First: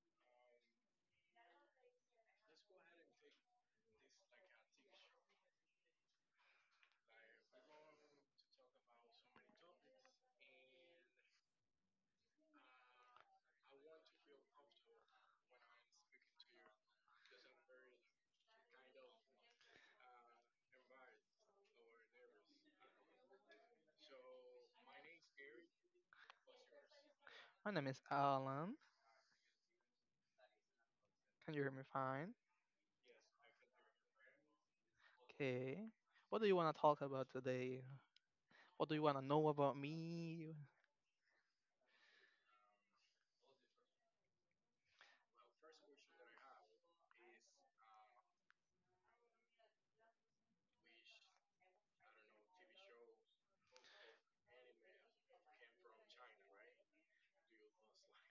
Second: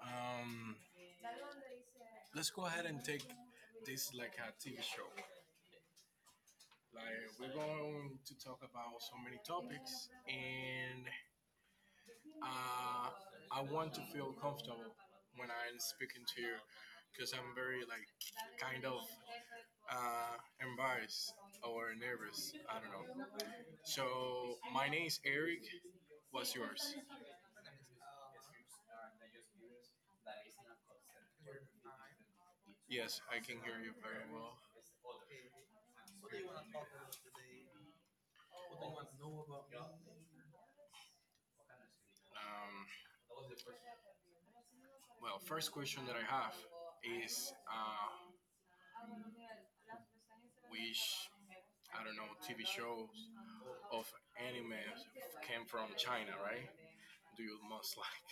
Um, let's go ahead and take this like a TV show. Like we're going to talk about so many topics, and uh, I want to feel comfortable when I'm speaking to you because I'm very like kind of uh, embarrassed or nervous. I don't know. So my name is Eric. What's yours? My name is Alan. Can you hear me fine? Yes, I can hear you very well. Okay. What do you want to talk about today? What do you want to know about me? Um, well, first question that I have is which I don't know TV shows of anime came from China, right? Do you most like?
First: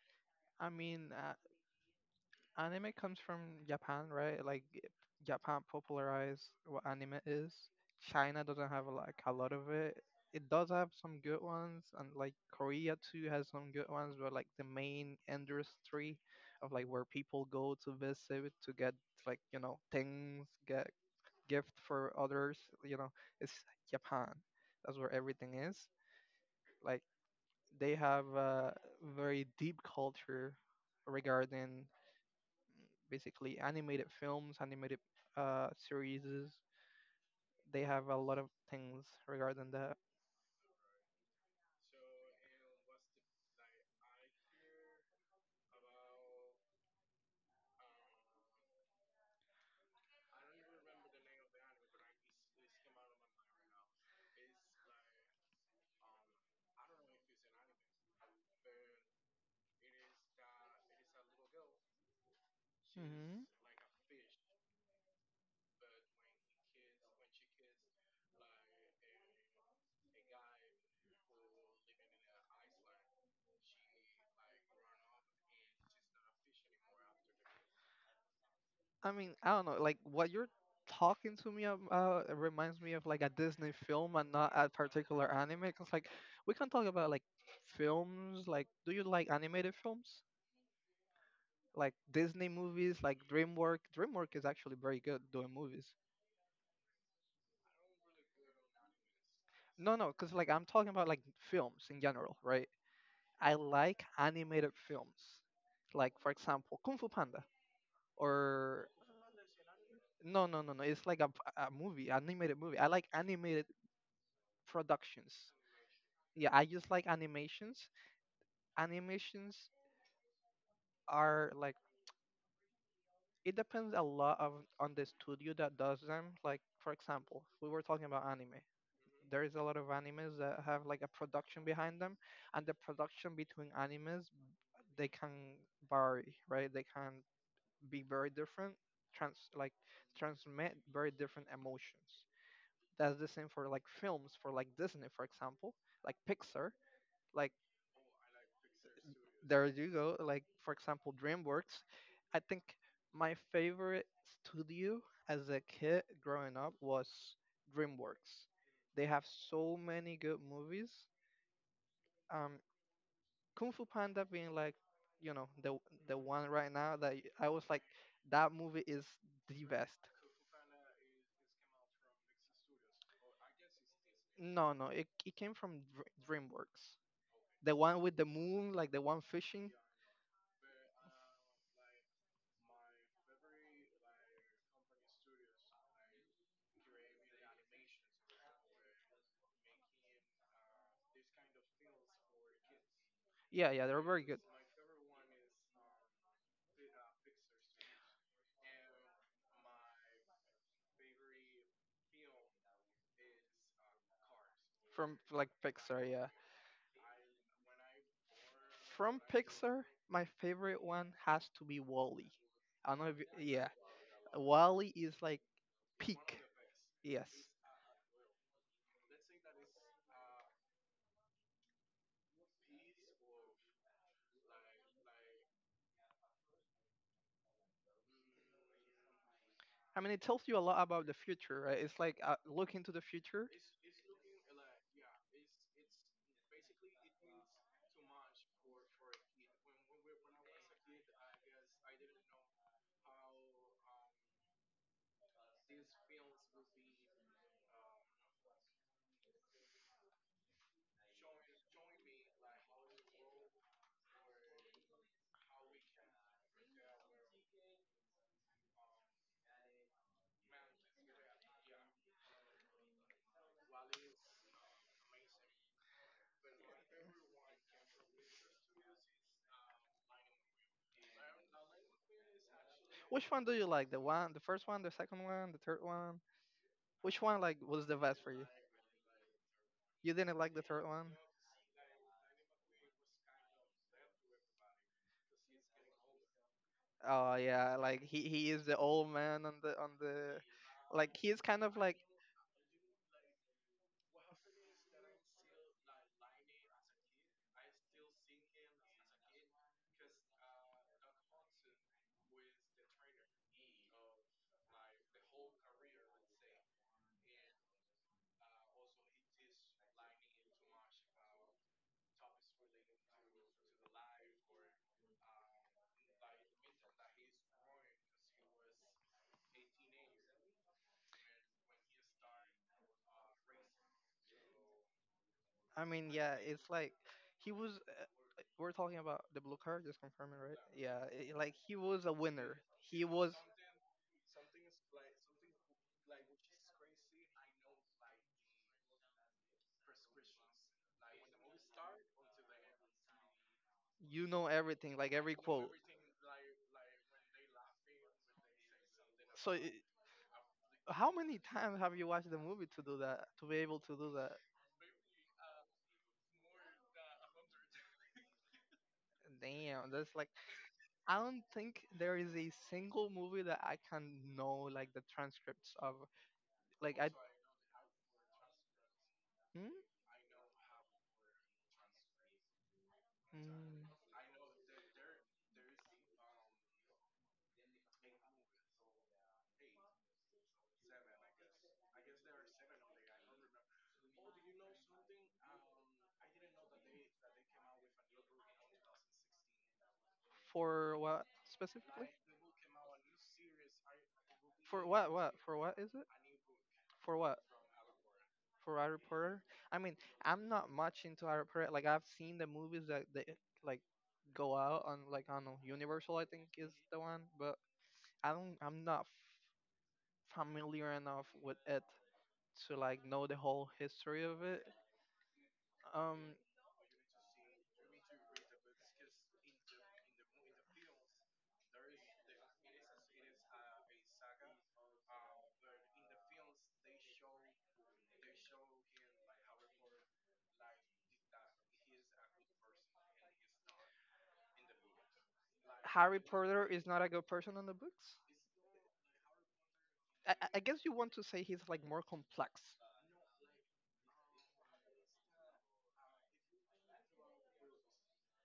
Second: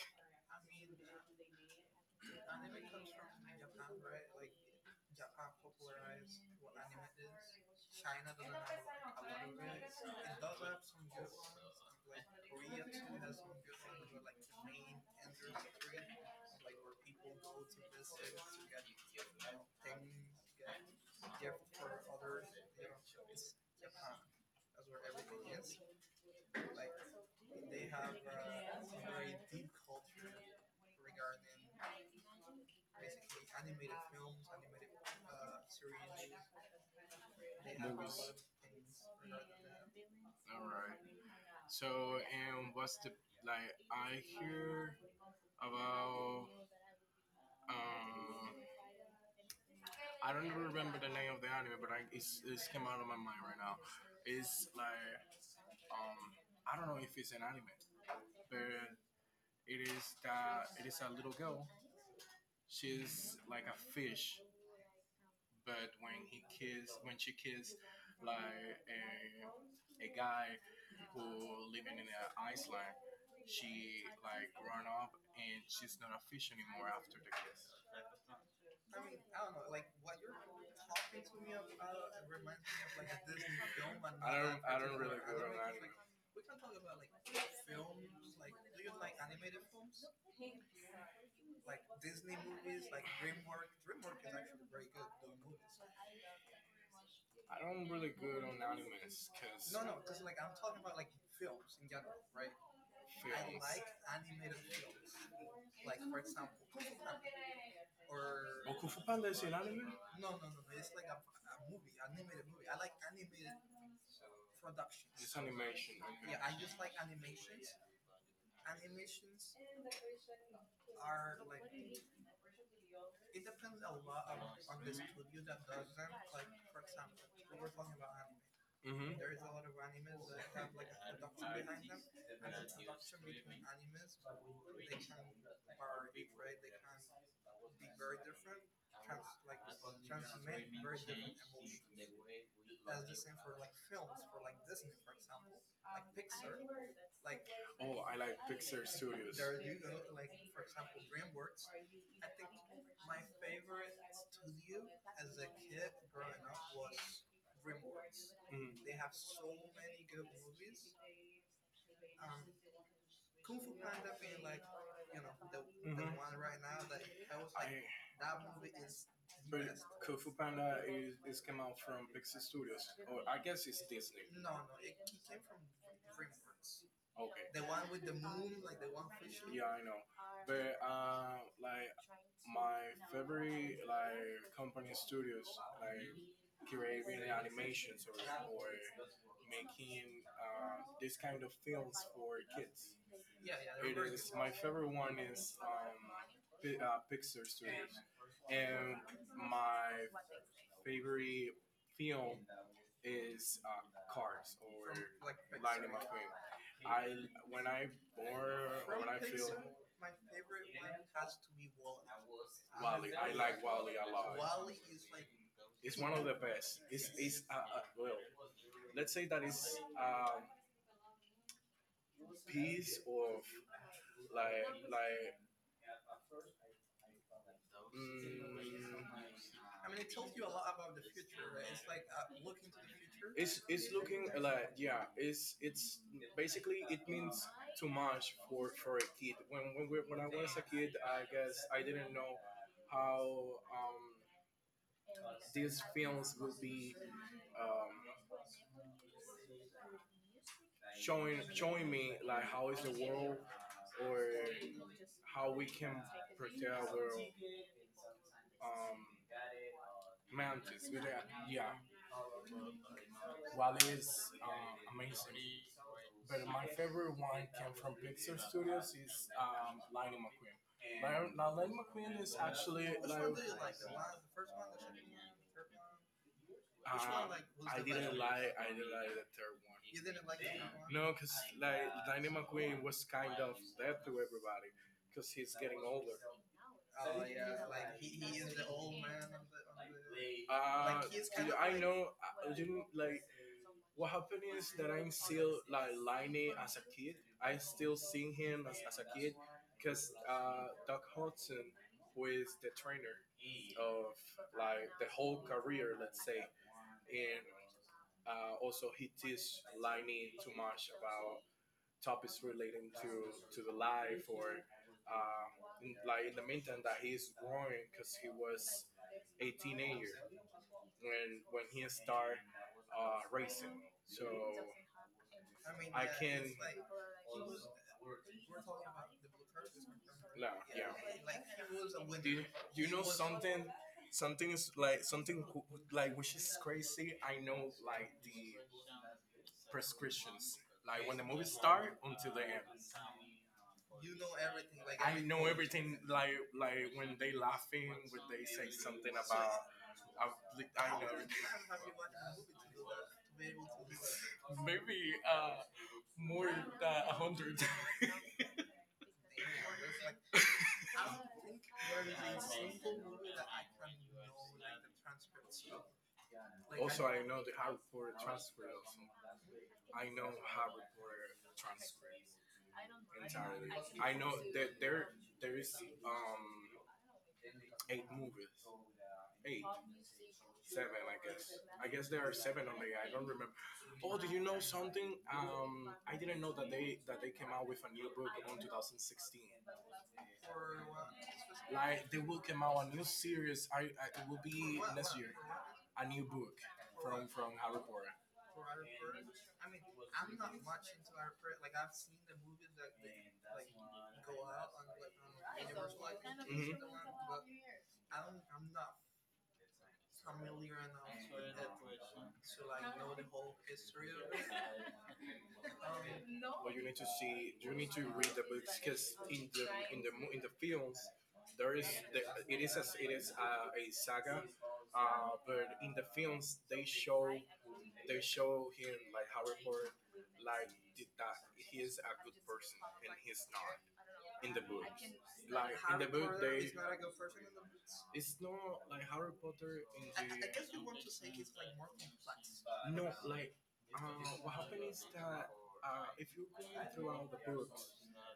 I mean, anime comes from Japan, right? Right? Like Japan popularized what anime is. China doesn't have like a lot of it. It does have some good ones, and like Like Korea too movies. has some good ones. But like the main industry of like where people go to visit to get like things, get gift for others, you know, it's Japan. That's where everything is. Like they have a very deep culture regarding basically animated films, animated series. They have a lot of things regarding that. All right. So, and what's the like? I hear about Um, I don't even remember the name of the anime, but it's came out of my mind right now. It's like um, I don't know if it's an anime, but it is a little girl. She's Hmm. like a fish, but when she kissed, like a guy who living in an island, she like grown up and she's not a fish anymore after the kiss. I mean, I don't know. Like what you're talking to me about it reminds me of like a Disney Disney film. film And and I not don't. a I don't really particular go to anime. Cause Atlanta. like we can talk about like films. Like, do you like animated films? Like Disney movies, like DreamWorks. DreamWorks is actually very good doing movies. No, no, because like I'm I talking about like films films in in general. general, I right? I like animated films, like like for for example, example, Kung Fu Panda, oh, or Kung Fu Panda. No, no, no, no, no, no. It's like a a movie. movie, I animated movie. I like animated like productions. It's productions. Yeah, I just like animations. animations. Animations are like it Sometimes depends a a lot lot of of, on the you studio that that does doesn't them. love Like for example, we were talking about about anime. anime. Mm-hmm. There There is is a lot lot of of animes that have like a production behind them, and the production between animes. animes they can vary, right? They can be very different, trans like transmit very different emotions. That's the same for like Film. films, for like Disney, for example, like Pixar. Like Like oh, I like, there you go. Like for example, DreamWorks. I think my favorite studio as a kid growing up was DreamWorks. mhm, they They have, have so many good movies. Um, Kung Fu Panda being like, you know, the mm-hmm, the, the mhm, one one right right now. now that That I was was like like, I, that that movie is the best. Panda out. No, no, No, no, it came from from DreamWorks. DreamWorks. The One one with with the the moon, like the one. one Yeah, fishing. I know. But like my favorite like company studios like creating animations, or making this kind of films for kids. Yeah, yeah, they're It very is good. my favorite one is Pi Pixar Studios, and my favorite film is Cars or From like Lightning Pixar, yeah. McQueen. I when I born when From I feel Pixar, my favorite one has to to be be Wally. I don't know Wally. if you, yeah, Wally. Wally Wally is like peak. Yes. say that like I mean, it tells you a lot lot about about the future, right? It's like, like look into the future. it's looking like, yeah. It's basically it means too much for a kid. When I was a kid, I guess I didn't know how um, these films would be um, showing me like how is the world or how we can protect our world, um, mountains. With that, yeah, Wale's amazing. But my favorite one came from Pixar Studios is Lightning McQueen. Now, Lightning McQueen is actually Which one do you like like? The one, the first one, the second one, the third one? Which one like? like was I the best didn't for you? like the third one. You You didn't. didn't like the third one? No, because like Lightning McQueen was kind of dead to everybody because he's getting older. Oh yeah, like he is the old man on the Uh, like kind he is dude, of kind of I like. know. You know, like what happened is that I'm still like Liney as a kid. I still seeing him as a kid because Doc Hudson, who is the trainer of like the whole career, let's say, and also he teaches Liney too much about topics relating to the life or um, like in the meantime that he's growing because he was a teenager when he started racing. So I mean, yeah, can it's like he was. We're talking about the blue card, just confirming, no, right? Yeah, yeah. Like he Was was a a winner. Winner. Do you He know was. something? Something is like like which is crazy. I know like the prescriptions. Like when the movie start until the end. You know everything, like I every everything. Know quote. everything. Like when they laughing, when they say something So, about. I, I how know many everything. times have you watched the movie to do that? To be able to To do that? maybe more than a hundred. Damn, that's like I don't think there is a single movie that I can know like the transcripts of. Like I. Also, I know the hard reporter transfer. Also, I know hard reporter transfer entirely. Hmm? I know that there is um eight movies, eight, seven, I guess. I guess there are seven only. I don't remember. Oh, do you know something? I didn't know that they came out with a new book in 2016. For what specifically? Like they will come out a new series. I it will For be what? next What? year. For what is it? A new book For what? from Harry Potter. For Harry Potter? I mean, I'm not much into Harry Potter. Like Like I've I've seen seen the the movies movies that, that they like go out on, like I don't know, Universal. I think is mhm, the one, but I don't. don't. I'm I'm not not figuring familiar enough with it to like know the the whole whole history. history of it. Um, But you need to see you need to read the books because in the in the films there is the, it is a saga, but in the films they show him like Harry Potter like did that he is a good person and he's not in the book like in Harry the Harry book Potter they is not a good person in the books. it's not like Harry Potter I, in I the I guess you want to say he's like more complex. no, like what happened is that if you go throughout the books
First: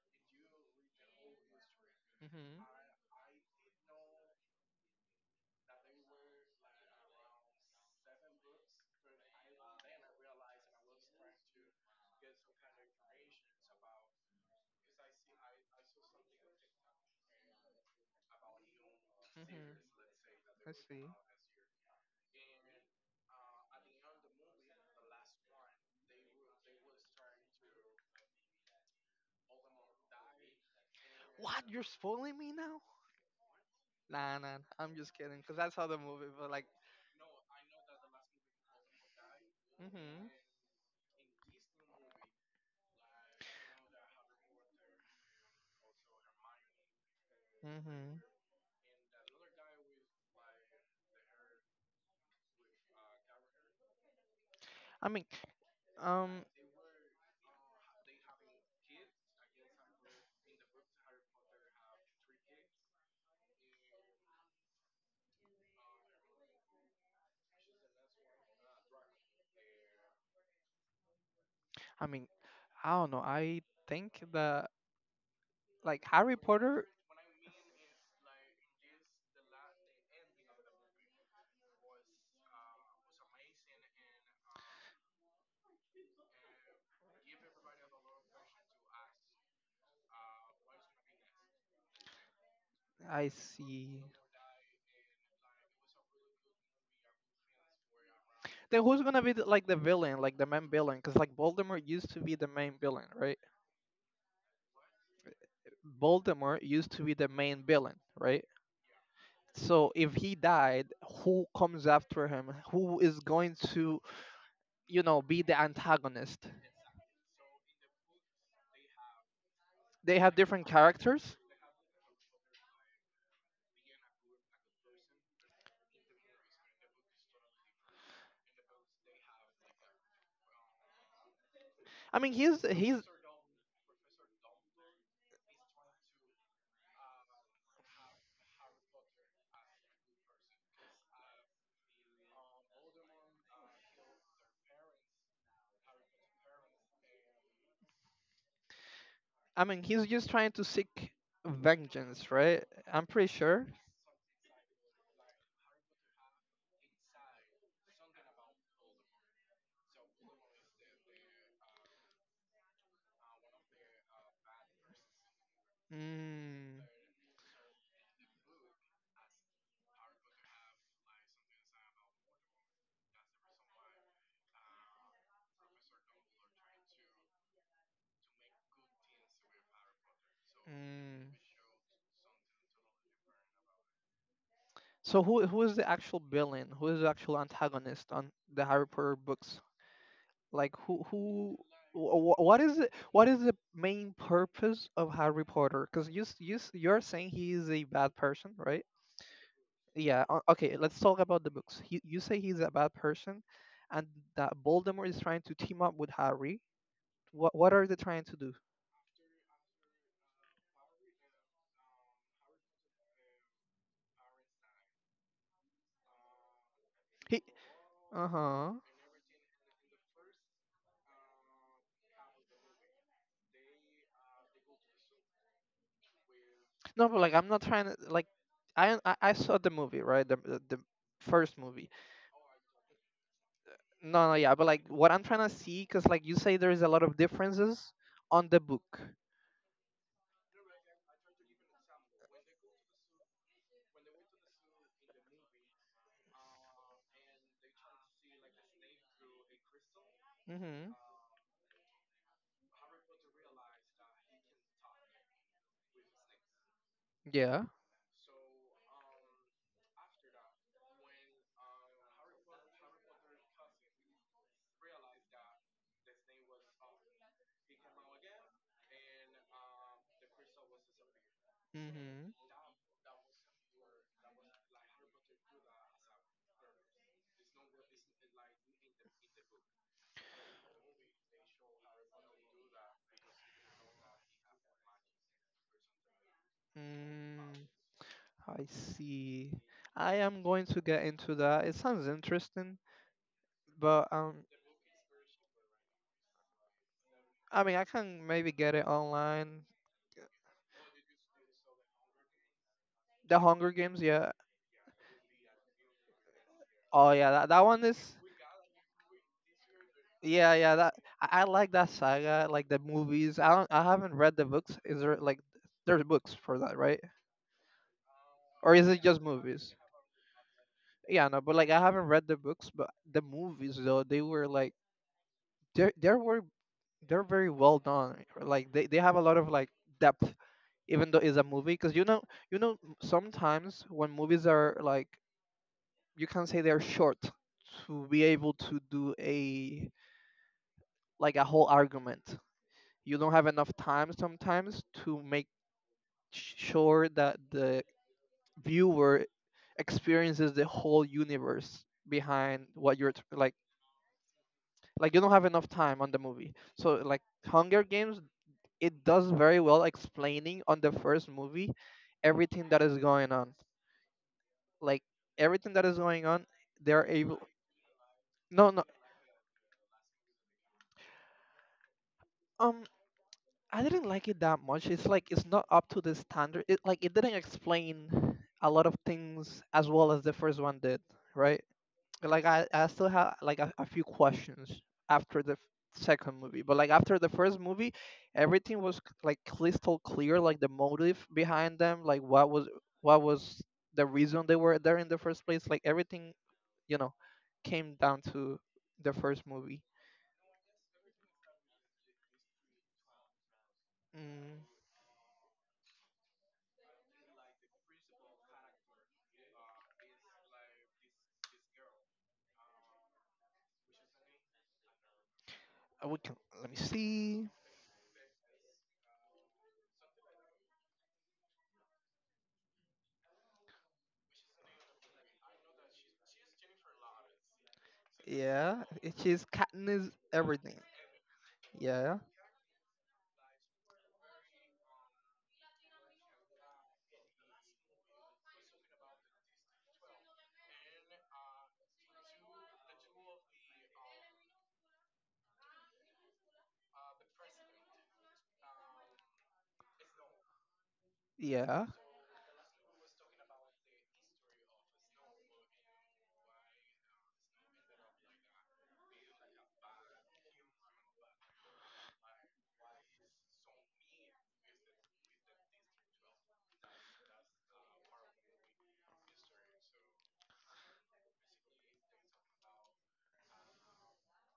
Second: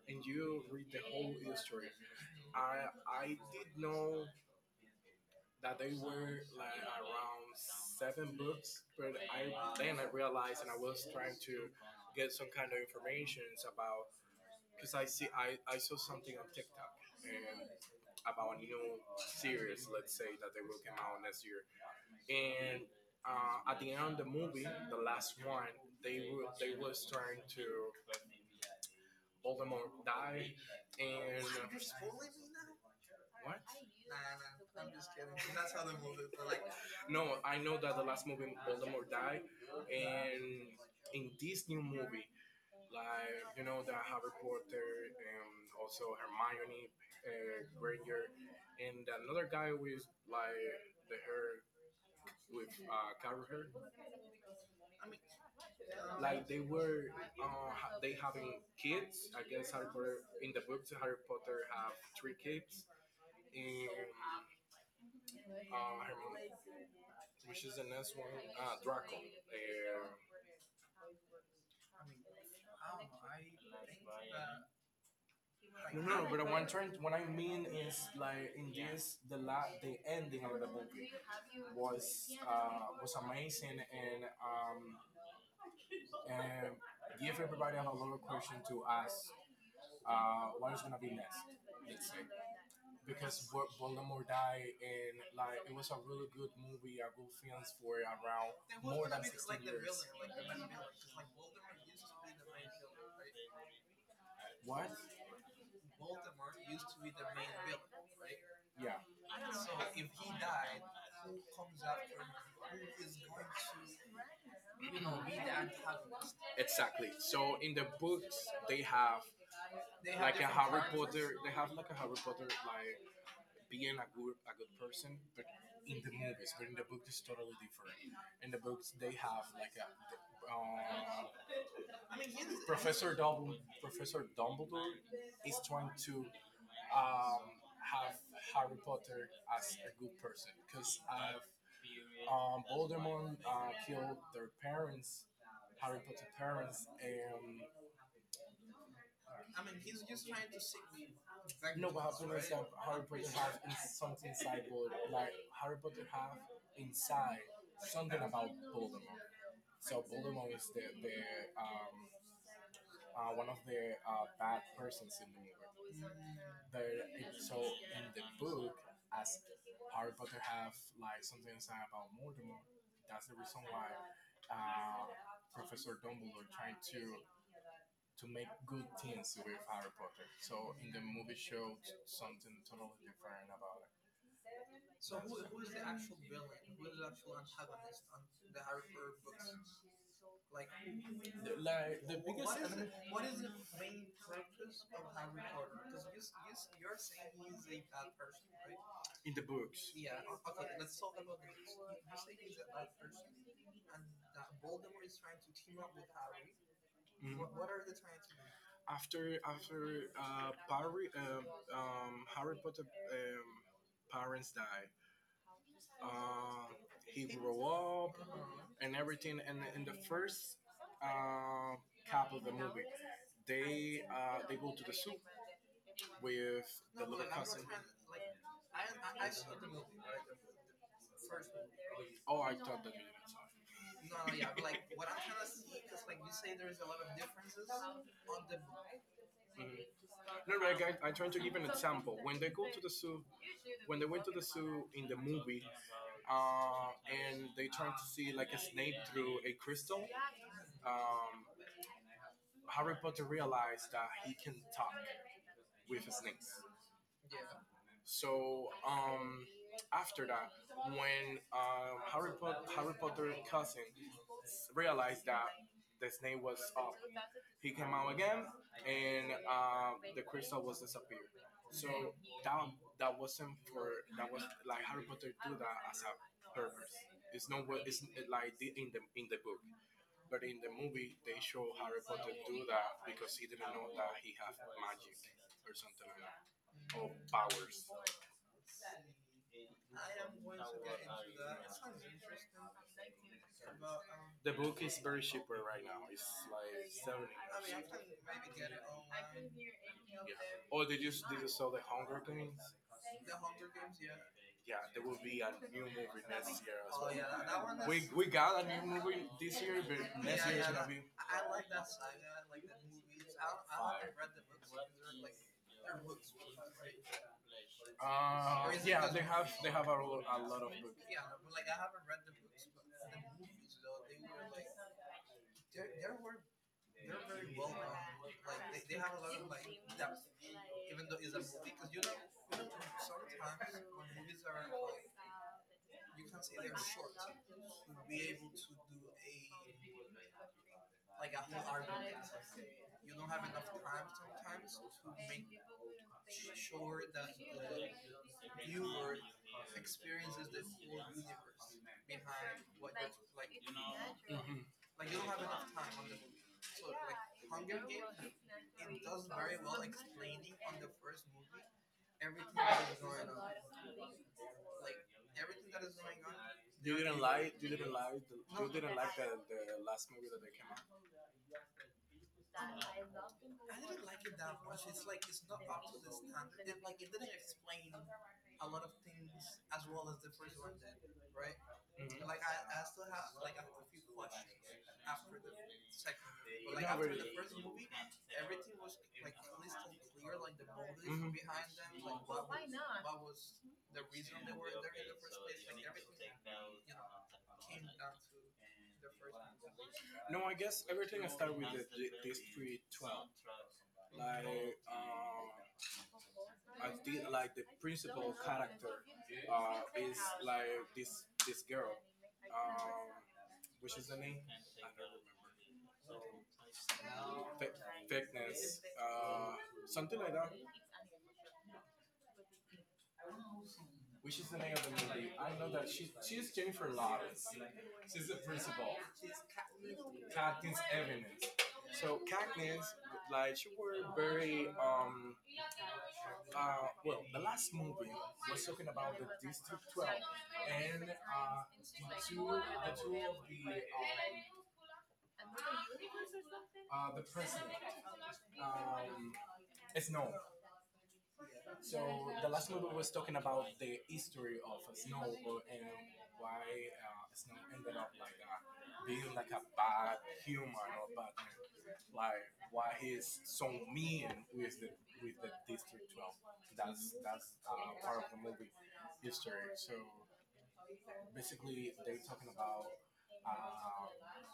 and you read the whole history, Hmm. I did know that they were like around seven books, but I then I realized and I was trying to get some kind of information about because I saw something on TikTok and about a new Mhm. series, let's say that they I will come see. out next year, and at the end of the movie, the last one, they was trying to Voldemort die, and What? You're spoiling me now? what? Nah, nah. I'm just kidding. Cause I saw the movie, but like, No, I know that the last movie Voldemort died, mhm, and in this new movie, like you know that Harry Potter and also Hermione mhm. Granger, and another guy with like the hair with curly hair. I mean, um, Like they were, they having kids. I guess Harry Potter in the books, Harry Potter have three kids, and her which is the next one, ah, Draco. I mean, I don't know. I think that like No, no, Harry but what I'm Potter. trying, what I mean is like in this, the ending of the movie was amazing and give everybody a lot of question to ask what is gonna be next. Let's say I because see. Voldemort died and like it was a really good movie, a good film for around Then who's more gonna than be 16 like the years. villain, like the main villain? Cause like Voldemort used to be the main villain, right? What? Voldemort used to be the main villain, right? Yeah. So if he died, who Comes comes after him? Who is going to, be the antagonist? exactly. So in the books, they have They have like a different Harry characters. Potter. They have like a Harry Potter, like being a good person, but in the movies, but in the book it's totally different. In the books, they have like a uh, I mean, he's he's Professor Dumbledore is trying to um, have Harry Potter as a good person because I've Voldemort killed their parents, Harry Potter parents, and I mean, he's just trying to seek no, what vengeance, happened is right? that I'm Harry Potter pretty has sure. Something inside, Voldemort. Like Harry Potter have inside something about Voldemort. So Bullimong is the um, one of the bad persons in the movie. Mm, There, it- so in the book, as Harry Potter have like something inside about Voldemort, that's the reason why uh, Professor Dumbledore trying to make good things with Harry Potter. So in the mm. movie showed something totally different about it. So who is the actual villain? Who is the actual antagonist on the Harry Potter books? Like The- like what is it? What is the main purpose of Harry Potter? Because you're saying he is a bad person, right? in the books. Yeah. Okay. Let's talk about the books. You say he's a bad person, and that Voldemort is trying to team up with Harry. What Mhm. what are they trying to do? After Harry Potter um, parents died, uh, he He. grew up Uh huh. and everything. And in the first uh, cap of the movie, they go to the soup with. No, but like I'm not trying to like. I saw the movie right the first movie. Oh, I thought that you didn't. No, no, yeah, but like what I'm trying to see, because like you say, there's a lot of differences on the book. Mm-hmm. No, no, like I trying to give an example. When they go to the zoo, when they went to the zoo in the movie, and they trying to see like a snake through a crystal, um, Harry Potter realized that he can talk with snakes. Yeah. So after that, when Harry Potter's cousin realized that the snake was up, he came out again, and the crystal was disappeared. So Mm-hmm. that that wasn't for that was like Harry Potter do that as a purpose. It's not what it's like in the book. But in the movie, they show Harry Potter do that because he didn't know that he had magic or something like that, or Mm, powers. I see. I am going to get into that. It sounds interesting, but The book is very cheaper right now. It's like I mean, 70. I can maybe get it online. Yeah. Or did you saw the Hunger Games? The Hunger Games, yeah. Yeah, there will be a new movie next year as Oh yeah, that one well. is. We got a new movie this year, but next Yeah, year yeah. That I like that saga, like the movies. I don't. I haven't read the books. Is is there like there's books for that, right? Or is it yeah, just they have movies? A a lot of books. Yeah, no. But like I haven't read the books, but the movies though they were like there. There were they're very well done. Like they have a lot of like depth, even though it's a movie. Because sometimes when movies are like you can say they're short to be able to do a like a whole argument. You don't have enough time sometimes to make sure that the viewer experiences the whole universe behind what you're Hmm. You don't have enough time on the movie. So like Hunger Games it does very well explaining on the first movie everything that is going on. Like everything that is going on, they're able. No, You no. didn't like the last movie that they came out. Um, I didn't like it that much. It's like it's not up to the standard. It like it didn't explain a lot of things as well as the first one did, right? Like I still have like a few questions after the second movie, but like after the first movie everything was like crystal clear, like the motive Mhm. behind them, like what was the reason they were there in the first place, like everything you know came down to the first movie. Mhm. No, I guess everything I start with these 3 12. Like mm, um, I did like the principal character is like this girl. Um, which is the name? Let me I don't see. remember. Fakeness, something like that. Which is the name of the movie? I know that she's Jennifer Lawrence. She's the Yeah, principal. it is Katniss everything. Cockneys everywhere. Yeah, So Cockneys, like she were very well the last movie was talking about the District 12 and the two of the president um it's no yeah. so the last movie was talking about the history of and why Snow ended up like that, being like a bad human or bad man. Like why he's so mean with the District 12. That's part of the movie history. So basically, they're talking about um,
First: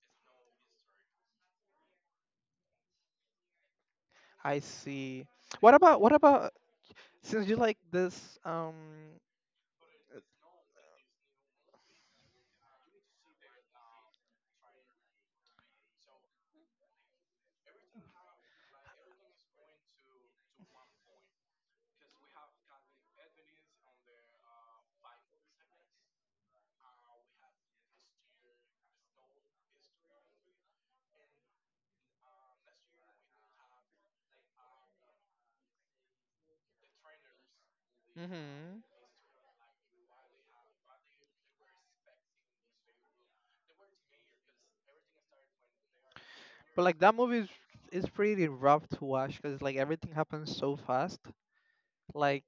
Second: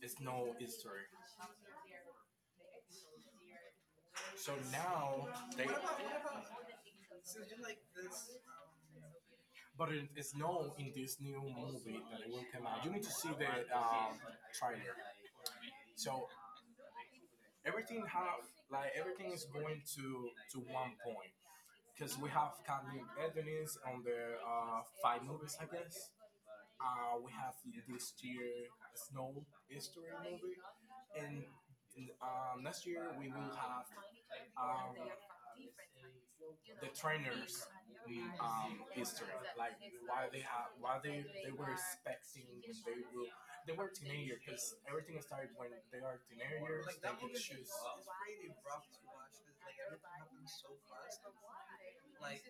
it's no history. So I see. now they. What about since you like this But it is known in this new movie that it will come out. You need to see the um, trailer. So everything have like everything is going to one point because we have Kathleen Edwards on the five movies, I guess. We have this year a Snow History movie, and next year we will have um, the trainers mhm. history, like why they have, why they were expecting when they will they were teenager because everything started when they are But teenager. like that movie is It's is pretty rough to watch because like everything happens so fast. Like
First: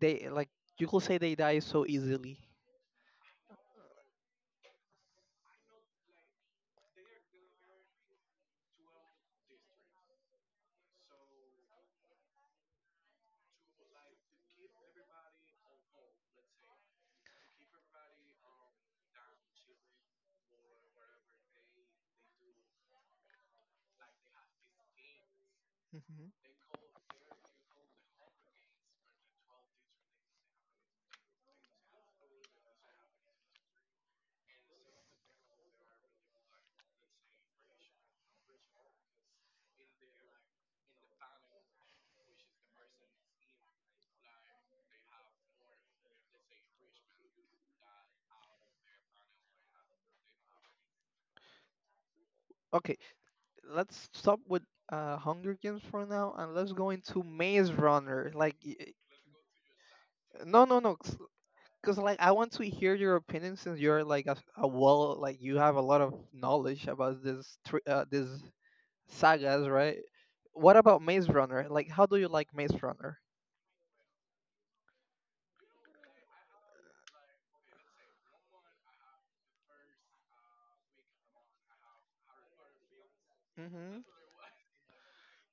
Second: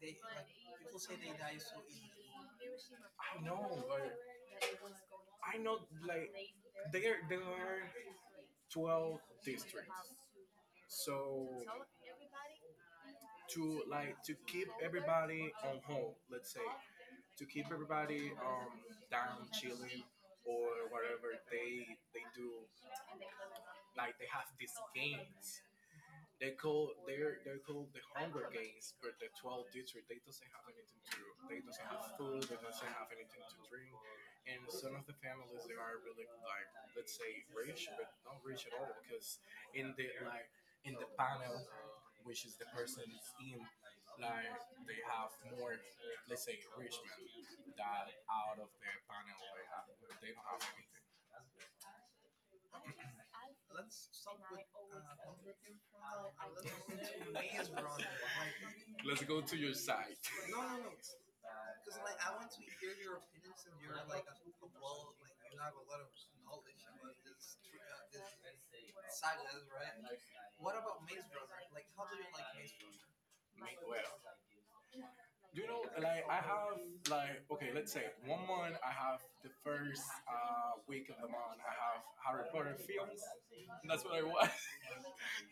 just- they like you could say they die so easily. I know, but I know like there are 12 districts, so to like to keep everybody on home, let's say, to keep everybody down chilling or whatever they do, like they have these games. Hmm. They're called the Hunger Games, but the 12 district they doesn't have anything to do. They doesn't have food. They doesn't have anything to drink. And some of the families they are really like, let's say, rich, but not rich at all because in the like in the panel, which is the person's in, like they have more, let's say, rich men that out of the panel they have they don't have anything. Okay, let's stop with Hunger Games for now and let's go into Maze Runner. Like Let's go to your side. no no no, because like I want to hear your opinion since you're like a well, like you have a lot of knowledge about this thr this sagas, right? What about Maze Runner? Like how do you like Maze Runner? Well, you know, like I have like, okay, let's say one month I have the first week of the month I have Harry Potter films. And Mm-hmm. that's what I watch.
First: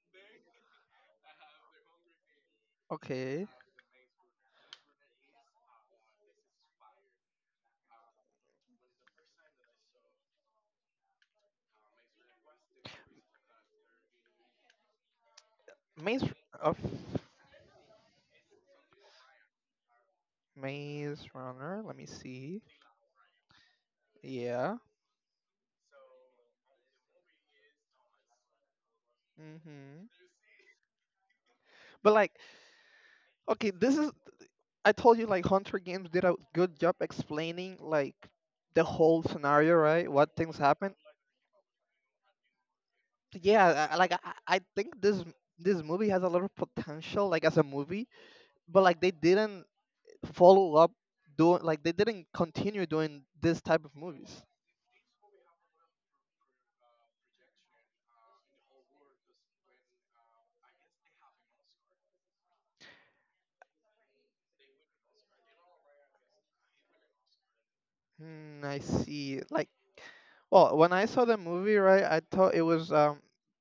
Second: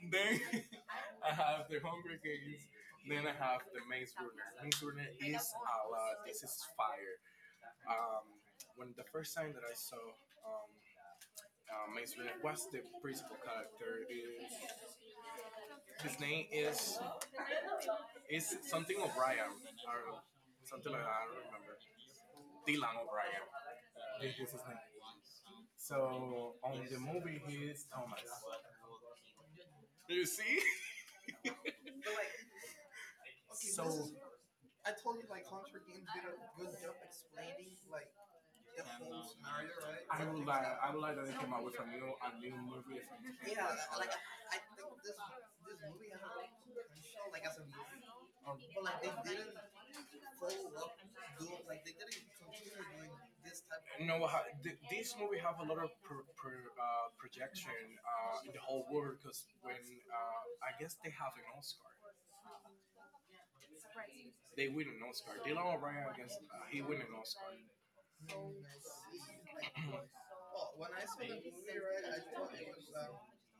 Then I have the Hunger Games. Then I Okay. have the Maze Runner. Maze Runner is a lot. This is fire. Um, when the first time that I saw um, Maze Runner, what's the principal character is his Maze name of is something O'Brien or something like that. I Maze don't remember. Runner. Let me see. Dylan O'Brien. This is his Yeah. name. So on the movie, he is Thomas. Hmm. You see? But like, okay, this So is I told you like Hunter Games did a good job explaining like the whole scenario, right? What things I happen. would like that they came out with a new movie. Yeah, I think this movie Movie has a lot of potential, like as a movie, but on. like they didn't follow up doing like they didn't continue doing this type of No, movies. This movie have a lot of projection in the whole world because when I guess they have an Oscar, they win an Oscar. Dylan O'Brien, I guess he win an Oscar. Hmm, I see. Like, well, when I saw the movie, right, I thought it was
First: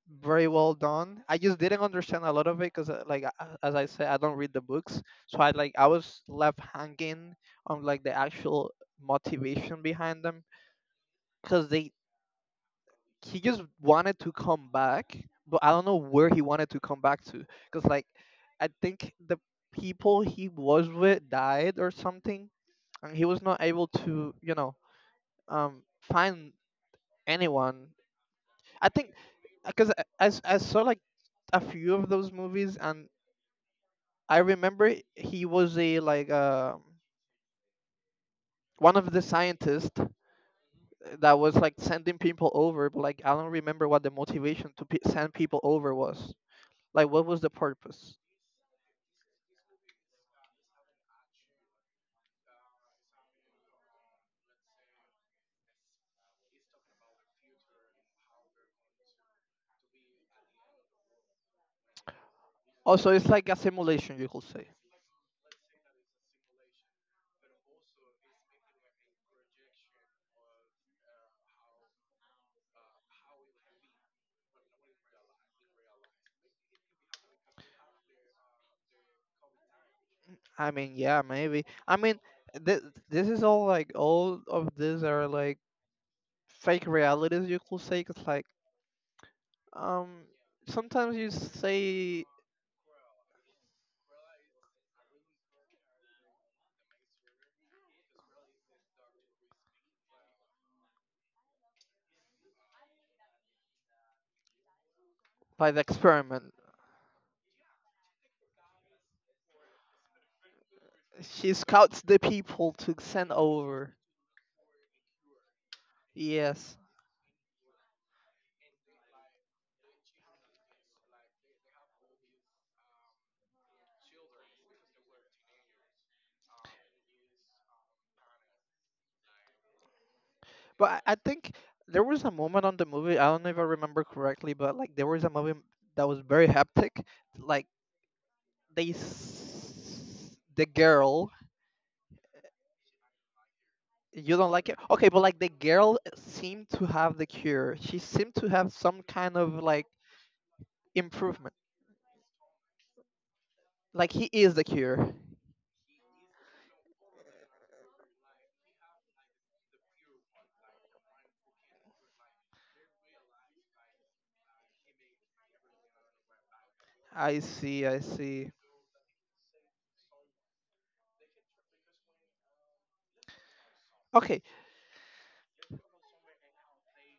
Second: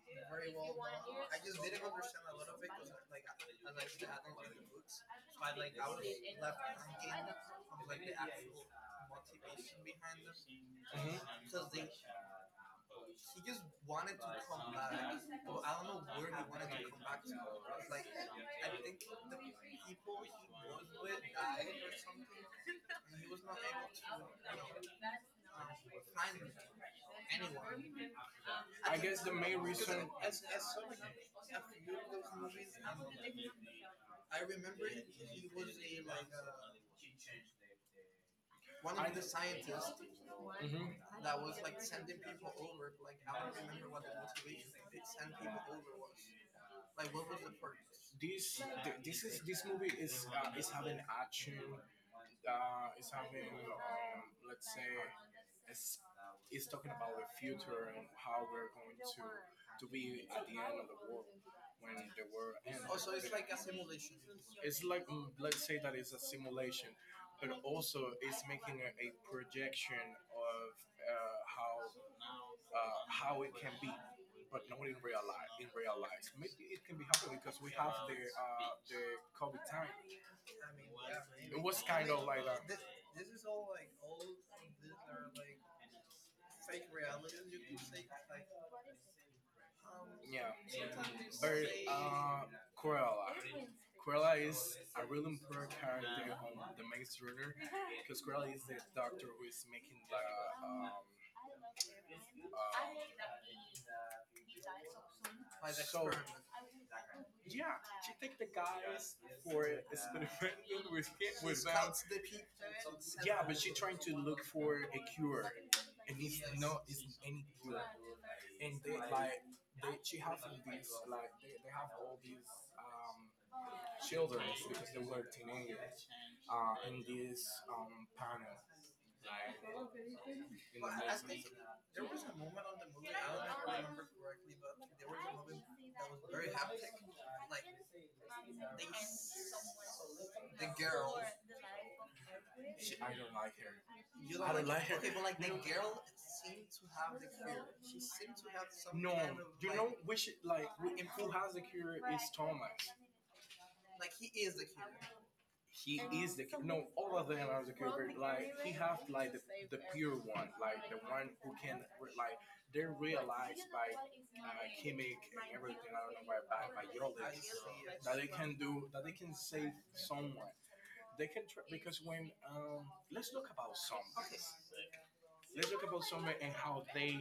very well done. I just didn't understand a lot of it because, like, as I said, I don't read the books, so I like I was left hanging on like the actual motivation behind them because they he just wanted to come back, but I don't know where he wanted to come back to because like I think the people he was with died or something, and he was not able to find anyone Mhm. I I think guess the main because reason. I saw like a few of those movies, and I remember he was a like one of the scientists Mhm. that was like sending people over, but like I don't remember what the motivation to send people over was. Like what was the purpose? This movie is having action, is having, let's say, it's is talking about the future and how we're going to be at the end of the world, when the world ends. Also, it's like a simulation, you could say. It's like let's say that it's a simulation, but also it's making a projection of how, how it can be, but not in real life. In real life. So maybe it can be happening because we have the COVID time. I mean, yeah, It maybe. was I kind mean, of like a, th- this is all like all of these are like fake realities, you could say. Cause like um yeah, sometimes you very, say Cruella. Cruella is a really important character on the Maze Runner because Cruella is the doctor who is making the um, um, by the experiment yeah, she take the guys for experimenting with him, she with. scouts the people to send Yeah, but she's over. trying to look for a cure, and it's Yes, not it's any cure. And they like they she have these like they have all these um children because they were teenagers, in this panel. Like but I think there was a moment on the movie. I don't know if I remember correctly, but like there was a moment that was very hectic. Like the girl. she, I don't like her. You don't I don't like it, like her. okay? But People like like the they. girl seemed to have the cure. She seemed to have some No, kind of you like know we should like we, and who has improvement. the cure is Thomas. Like he is the cure. He is the, no, all of them are the. Like he have like the pure one, like the one who can, like they realize by chemic and everything. I don't know by I urologists see. I that they see. can do that they can save someone. They can because when let's look about some Okay. let's talk about summer and how they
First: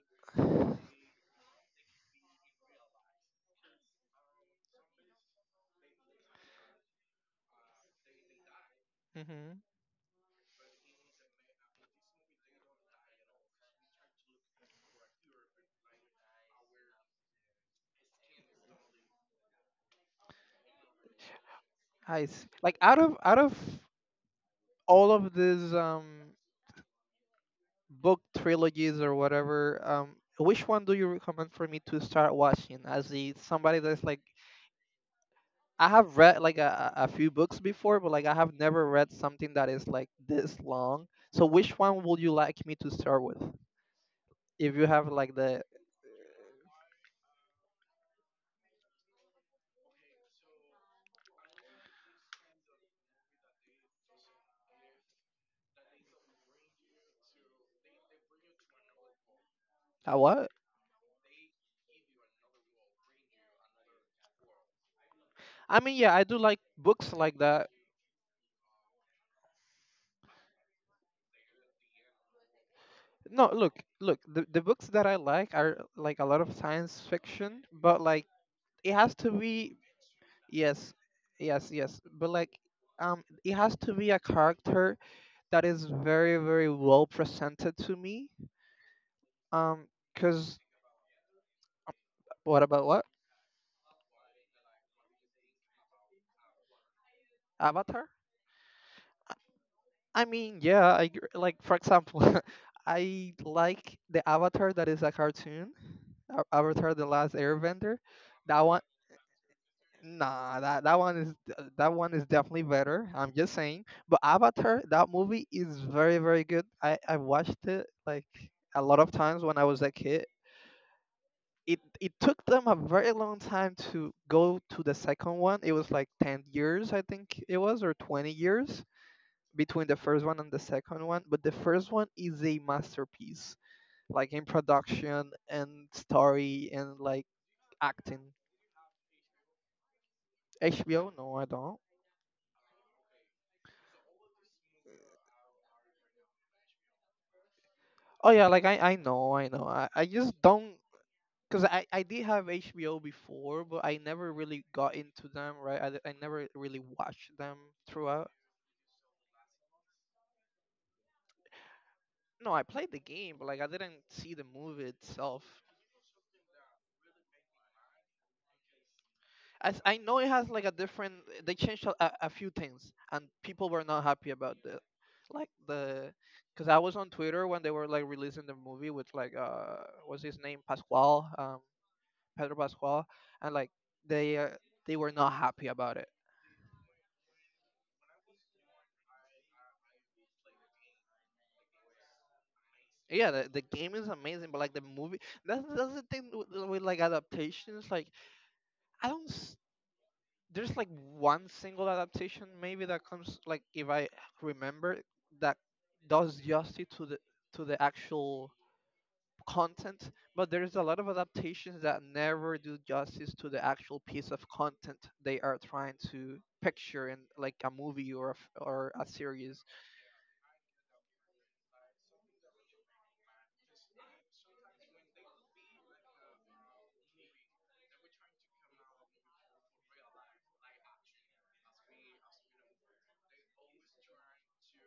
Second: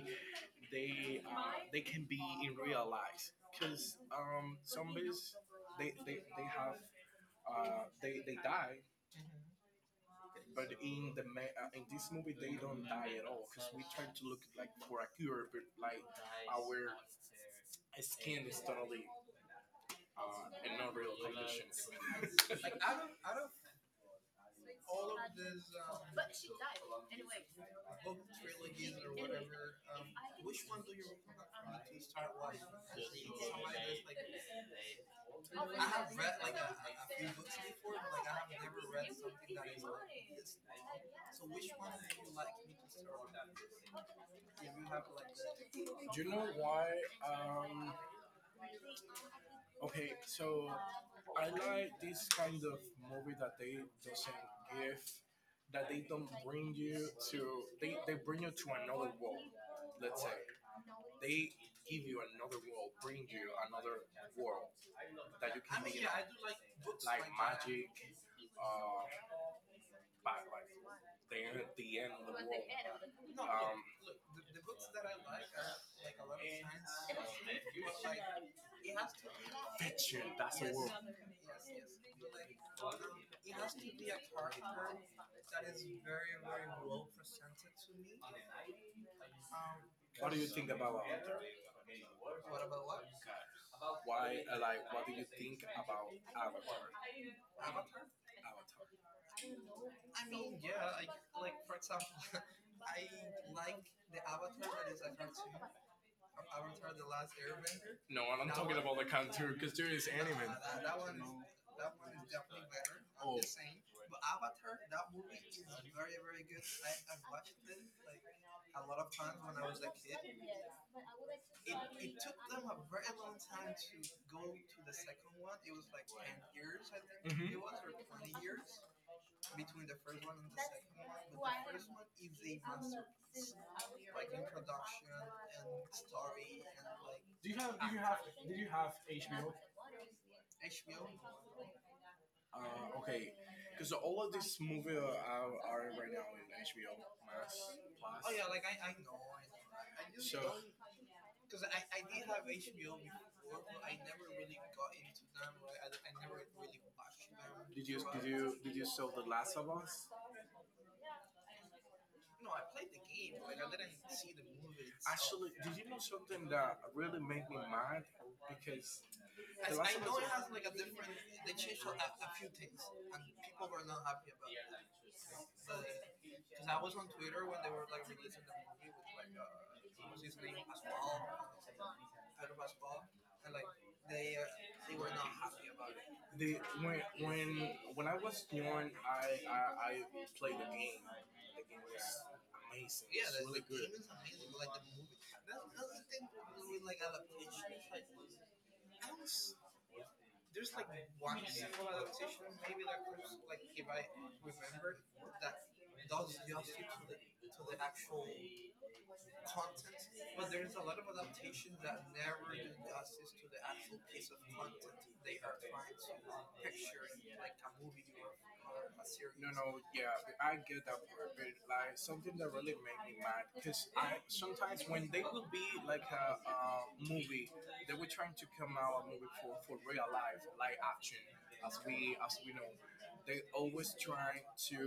they uh, they can be in real life. Cause zombies they have, they die, hmm but in this movie they don't die at all. Cause we try to look like for a cure, but like our skin is totally, in no real condition. I see. Like out of don't, I out don't of all of these book trilogies or whatever, which one do you recommend for me to start watching? As the somebody that's like, like. I have read like a few books before, but like I have never read something that is like this long. So which one would you like me to start with? If you have like the Do you know why? Um, okay, so I like this kind of movie that they doesn't give, that they don't bring you to. They bring you to another world. a Let's what? They give you another world, bring you another world that you I can mean, yeah, I do like books like like that. magic. Uh, but like the the end of the world. No, look, Um, look, the books that I like are like a lot of science fiction, but like it has to be Fiction, that's a word. yes, yes, yes. But like, it has to be a character that is very, very well presented to me. Um, What do you cause think about Avatar? what about what Why, like, what do you think about Avatar? Avatar? Avatar. I mean, yeah, like for example, I like the Avatar that is a cartoon, Avatar: The Last Airbender. No, I'm That talking one, about the cartoon, because there is anime. nah, that one is definitely better. I'm just saying. But Avatar, that movie is very, very good. I watched it like a lot of times when I was a kid. It took them a very long time to go to the second Second one. one, It it was was like like 10 years, years, I I think think. it Mhm. was, or 20 years between the The first first one one and the and second one. But the one. first one Is is a a. masterpiece, like in production and story and like Do you have? acting. Did you have HBO? HBO? No, I don't. Okay, because all of these movies are right now in HBO Max Oh yeah, Plus. like I know, I know. I just don't because I did have HBO before, but I never really got into them, right? I never really watched them throughout. Did you saw The Last of Us? No, I played the game, but like I didn't see the The movie movie. itself. Actually, did you know something that really made me mad? Because As I know, it has like a different. They changed a few things, and people were not happy about like because I was on Twitter when they were like releasing the movie with like what's his name, Pascual, Pedro Pascual, and like they they uh, they were not happy about it. they when I was young, I played the game. The game was amazing. Yeah, Yeah, it's the really good. game is Game. amazing, but like the movie, that's the thing with like adaptations. Like I don't. There's Like like why one single adaptation maybe that comes like like if I remember that that does justice to the actual content, but there's a lot of adaptations that never do justice to the to actual piece of content they are trying to picture in like a movie. movie or Or or a a serious, no, series. no, yeah, I get that part, but like something that really made me mad because I sometimes when they would be like a, movie, they were trying to come out a movie for real life, like action, as we know, they always try to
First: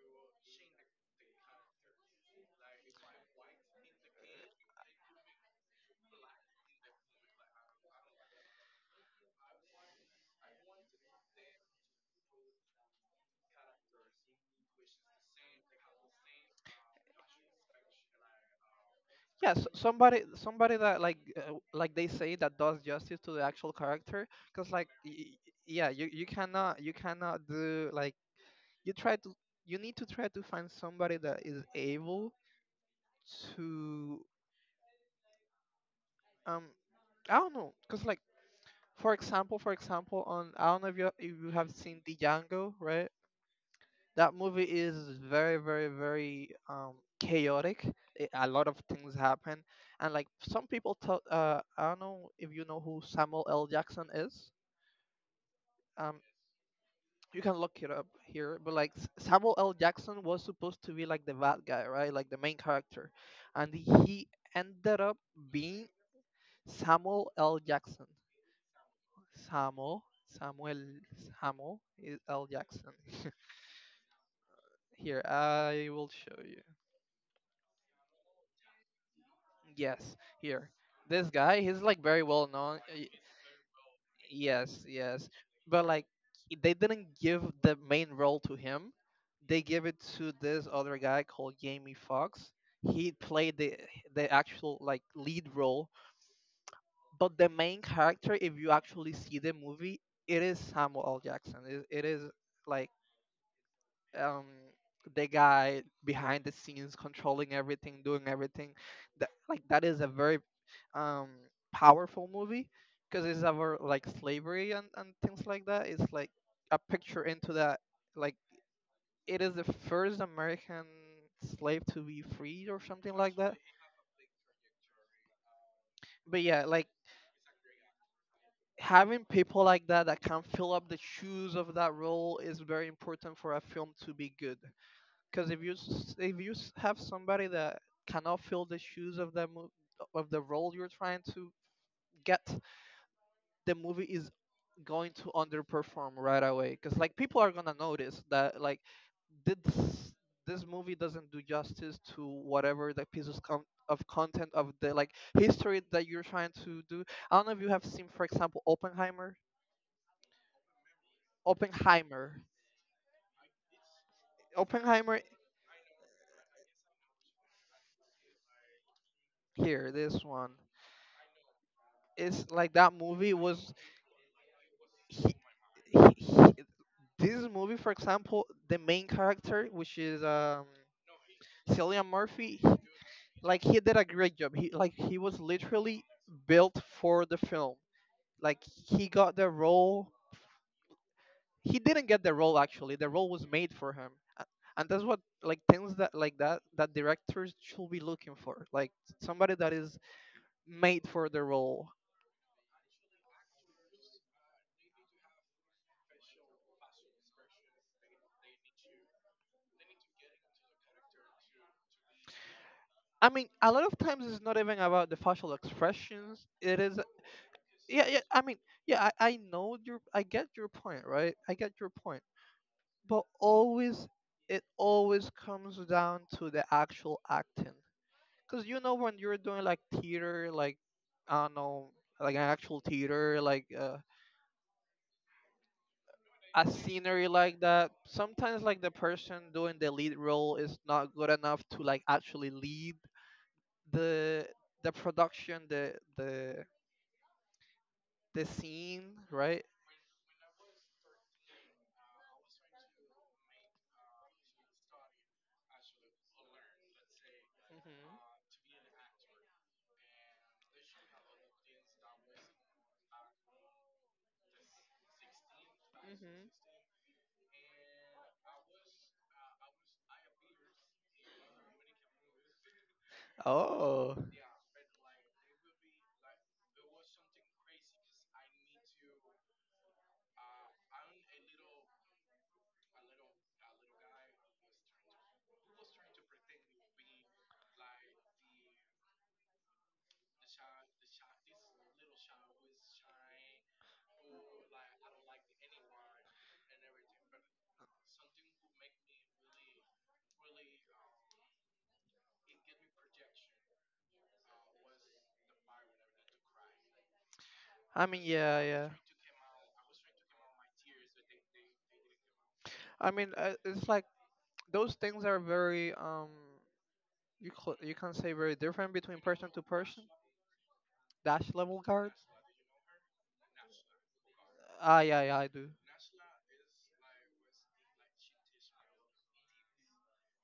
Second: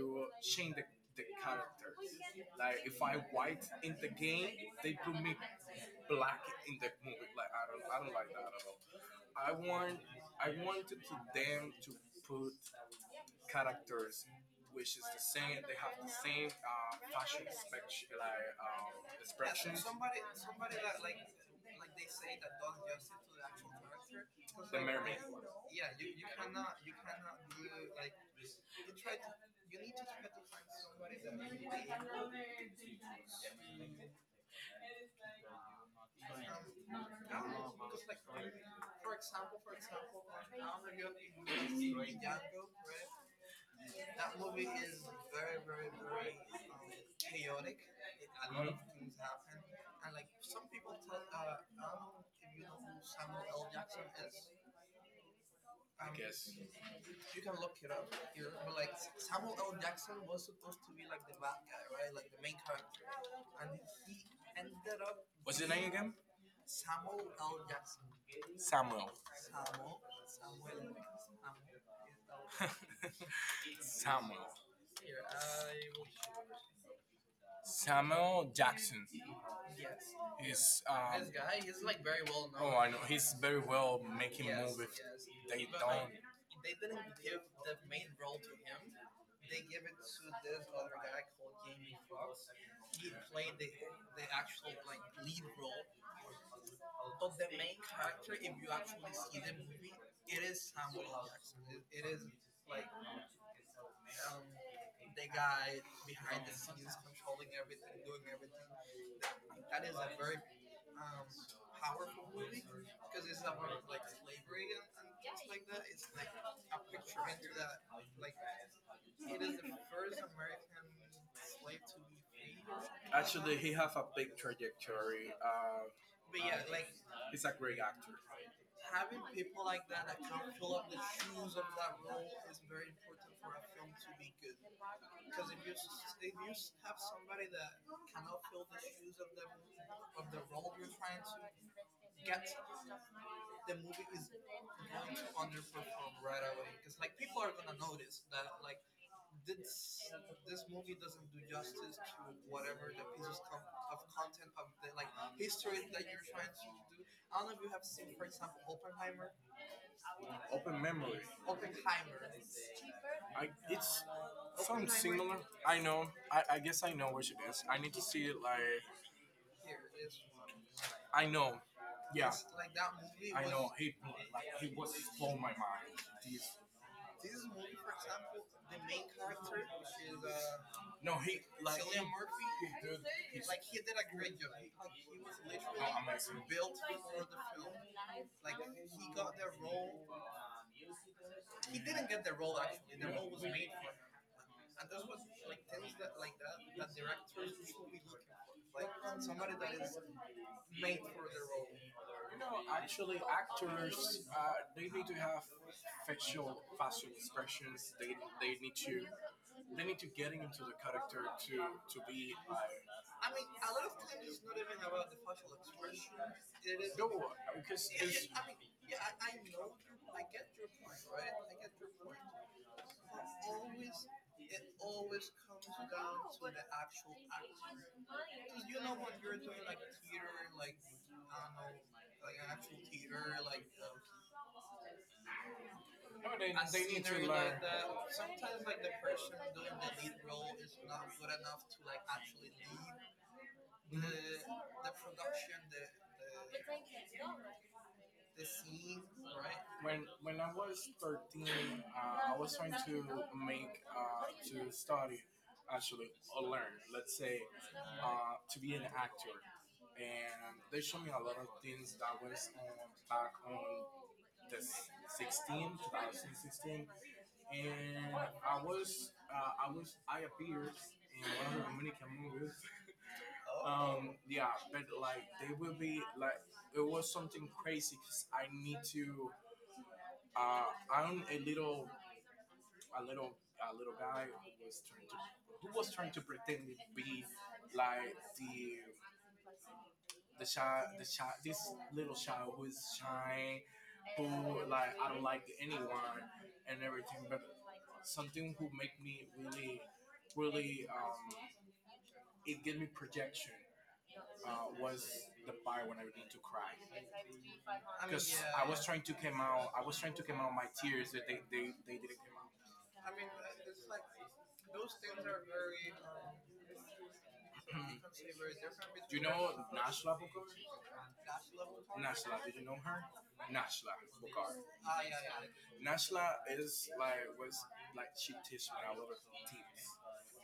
change the. The characters, like if I white in the game, they put me black in the movie. Like I don't like that at all. I want I wanted to them to put characters which is the same they have the same, fashion, like, Yeah, so expression. somebody that like they say that does justice to the actual character, cuz The like mermaid. Yeah, Yeah, cannot. You. you cannot do like you try to, you need to try to find somebody that is able to um I don't know, cause like for example, on I don't know if you have seen the Django, right? That movie is very chaotic. It, a lot of things Mhm, happen, and like some people thought, I don't know if you know who Samuel L. Jackson is. I Um, guess you you can can look look it it up up. You here, know, but but like like Samuel L. Saxon Jackson was was to supposed to be, be like the bad guy, right? right? Like, Like the main character, and he and ended up what's the name being again? Samuel L. Jackson. Samuel. Samuel, Samuel, Samuel is L. Jackson. Here, Yeah. I will show you. Yes, here. Is, This guy guy, he's like very very well well known. known. Oh, very well, yes, Yes, movies. yes. But like They they didn't didn't give give the main main role role to to him. him. They gave it to this other This guy called Jamie Fox. He played the actual like lead lead role. role, but the main character, if you actually see the movie, It it is is Samuel L. Jackson. It, it a is like um the guy, guy the behind the scenes controlling everything, doing everything that like that is a very um powerful movie because it's about like slavery and things like that. It's like a picture into that, like it is the first first american American. slave to be freed or something like that. Actually, he have a big trajectory. But yeah, uh, like he's a great actor. having people like that that can fill up the shoes of that role is very important for a film to be You good. Because if you have somebody that cannot fill the shoes of the of the role you're trying to get, the movie is going to underperform right away. Because like people are gonna can notice notice that that like like this this movie movie doesn't doesn't do do justice to whatever the pieces of content of the like history that you're trying to that. do. I don't know if you have seen, for example, Oppenheimer. Open Memory. Oppenheimer. It's something Oppenheimer. similar. I know. I guess I know which it is. I need to see it. Like Here, this one. I know. Yeah, It's like that movie I know. was He was blow he, my mind. he, this movie, for example, the main Which character, which is, is no, Cillian Cillian Murphy. Murphy, He did his like he did a great job. He was like, literally built, built for the film. Like he got the role. He didn't get the role actually. The role was made for him, A- and that's what like things that like that directors should be looking for. him. Like somebody that is made for the role. Actually, they have facial expressions. They need to they need to get into the character to be. I mean, a lot of times It's it's not not even even. about the facial expressions. It It is. is No, because yeah yeah it's, I I mean, mean yeah, yeah. I, I I know. know your, I I get get your your point, point, right? right, I I get get your your point. point, but But always always, it it always always comes comes down to with the the actual actual acting, because you know when you're doing like teacher, theater like like I I don't don't know, know, like like an an actual actual theater, theater like like. No, a they need to scenery learn. like that, sometimes like the person doing the lead role is not good enough to like actually lead the, the production the the the team. scene, right? When I was 13, I was trying to make to study, actually, or learn. Let's say, to be an actor, and they showed me a lot of things that was on back on the 16, 2016, and I was, I appeared in one of the Dominican movies. Oh, Yeah, but like they will be like it was something crazy because I need to. Uh, I'm a little, a little guy who was trying to, who was trying to pretend to be like the child, this little child who is shy, who like I don't like anyone and everything, but something who make me really, really, it gave me projection. Was the part when I need to cry because I mean, because yeah, I was yeah. trying to come out. I was trying to come out my tears that they didn't come out. I mean, it's like those Things things are very very. You Um, can say very different Do between you person know to person. Nashla Bokar? Dash level guard. Nashla, did you know her? Nashla Bokar. Ah, yeah, yeah, I do. Nashla is like was like she teach me a lot of things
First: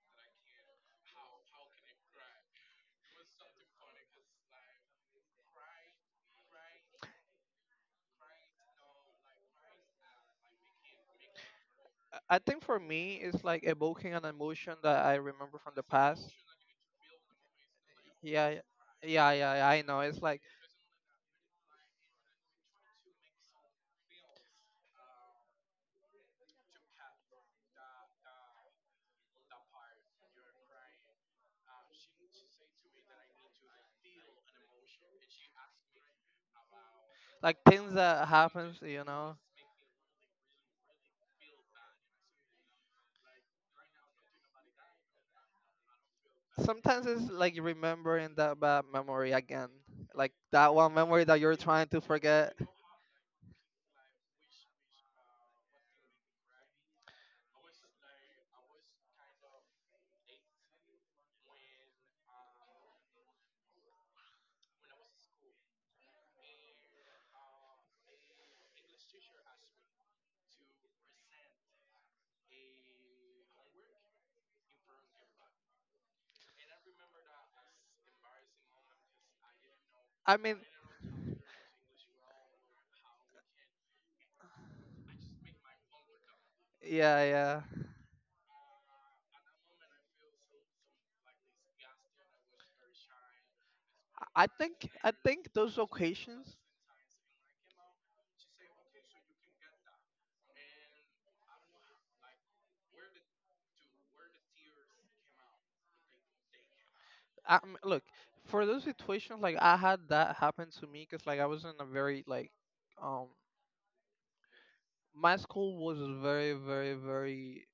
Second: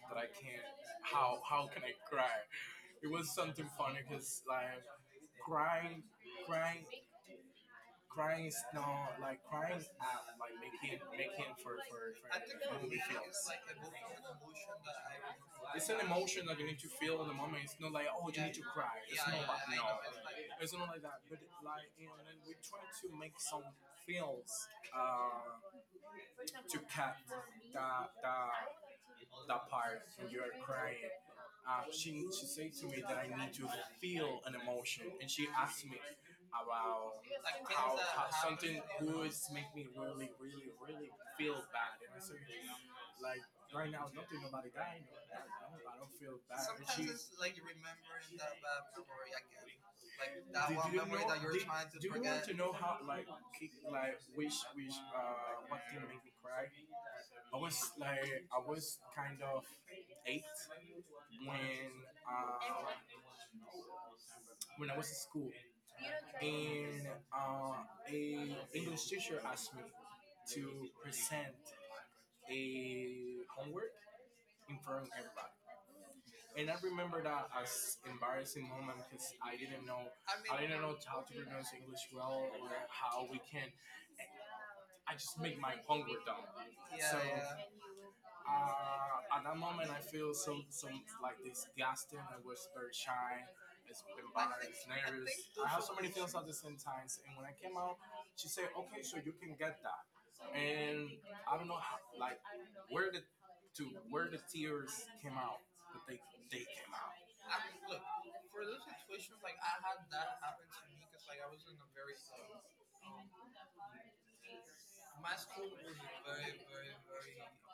that I can't. How can I cry. It was something funny because like crying, crying, crying is not like crying at like making making for for I think for for movie me, feels. it's like evoking an emotion that I remember from the It's an past. emotion that you need to feel in the moment. It's not like, oh, you Yeah, need yeah, to cry. It's yeah, not yeah. like Yeah, I no. know. It's It's not like that. But like you know, and then we try to make some films, uh, to cut that that that part when you are crying. She said to me that I need to feel an emotion, and she asked me about like things how that happens, something you good know, make me really, really, really feel bad. And I said, like right now, nothing nobody died. No, I don't feel bad. And she, sometimes it's like remembering that bad memory again, like that like one memory that you're you're Do- trying trying to to do you want forget. to know how like which what thing made me cry? I was kind of eight when uh, when I was in school, and uh, a English teacher asked me to present a homework in front of everybody. And I remember that as embarrassing moment because I didn't know I I mean, I didn't know how to pronounce English well or how we can I just make my hunger down. yeah, yeah, So- at that moment, I feel some like disgusting. I was very shy. It's i embarrassed, think I I think nervous. think I those have so many feelings at the occasions. same time. And when I came out, she said, "Okay, so you can get that." And I don't know how, where the to where the tears came out, but they came out. Look, for those situations, like I had that happen to me because like I was in a very like um my school was very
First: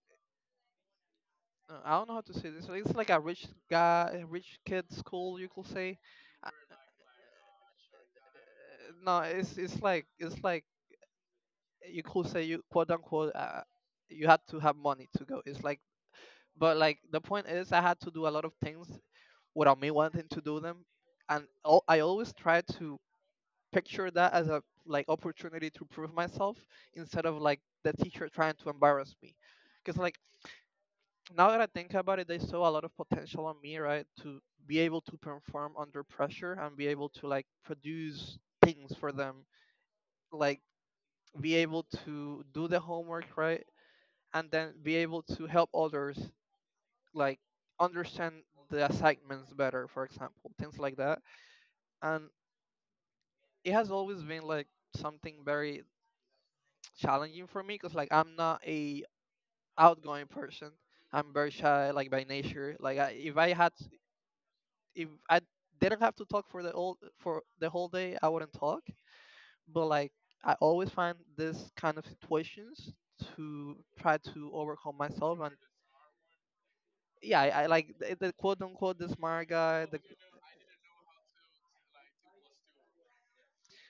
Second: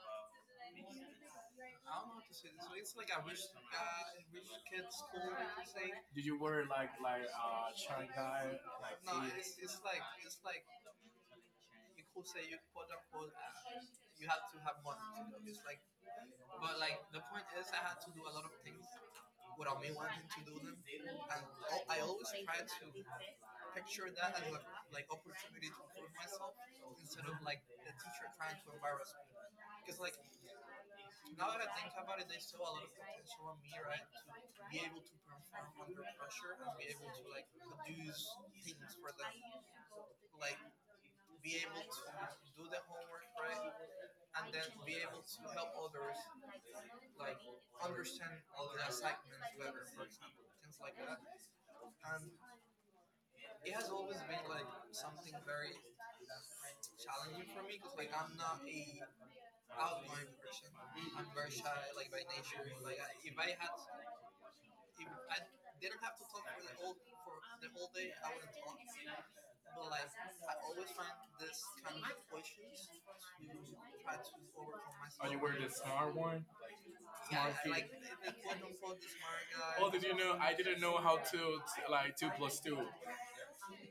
I don't know how to say Masculine, this. so it's It's like like a a rich guy, a rich kid school, you could say. Did you Uh, wear like no, it's like it's it's like like you people could say say you you quote quote unquote unquote you had to have have. money to go. It's It's like, like but like the point is, I had to do a lot of things without me wanting to to do do them, and I always try to picture that as a like opportunity to prove myself well instead of like the teacher trying to embarrass me, because like now that I think about it, they saw a lot of potential on me, me right? To be able to perform perform for under pressure and be able to like produce things for them, like be able to do the homework, right? And then be able to help others, like understand the assignments better, for example, things like that. And it has always been like something very challenging for me because like I'm not a outgoing person. I'm very shy, like by nature. Like I, if I didn't have to talk for the whole day, I wouldn't talk. But like I always find it's this kind of situations to try to overcome myself. And yeah, smart I like the quote the unquote the smart guy, the smart like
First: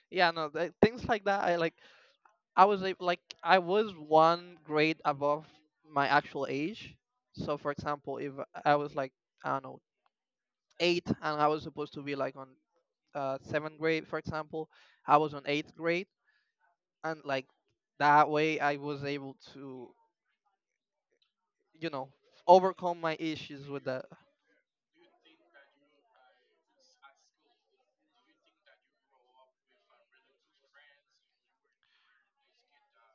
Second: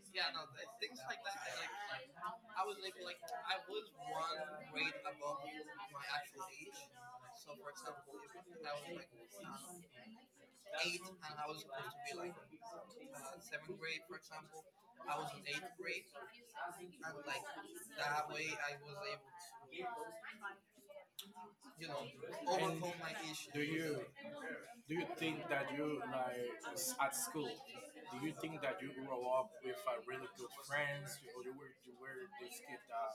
yeah no things like that I like. Like I was one grade above my actual age, so for example if I was like I don't know eight and I was supposed to be like on seventh grade, for example, I was on eighth grade, and like that way, I was able to, you know, overcome my issues with issues? that. Do you think that you at school? Do you think that you grew up with really good friends, or you were this kid that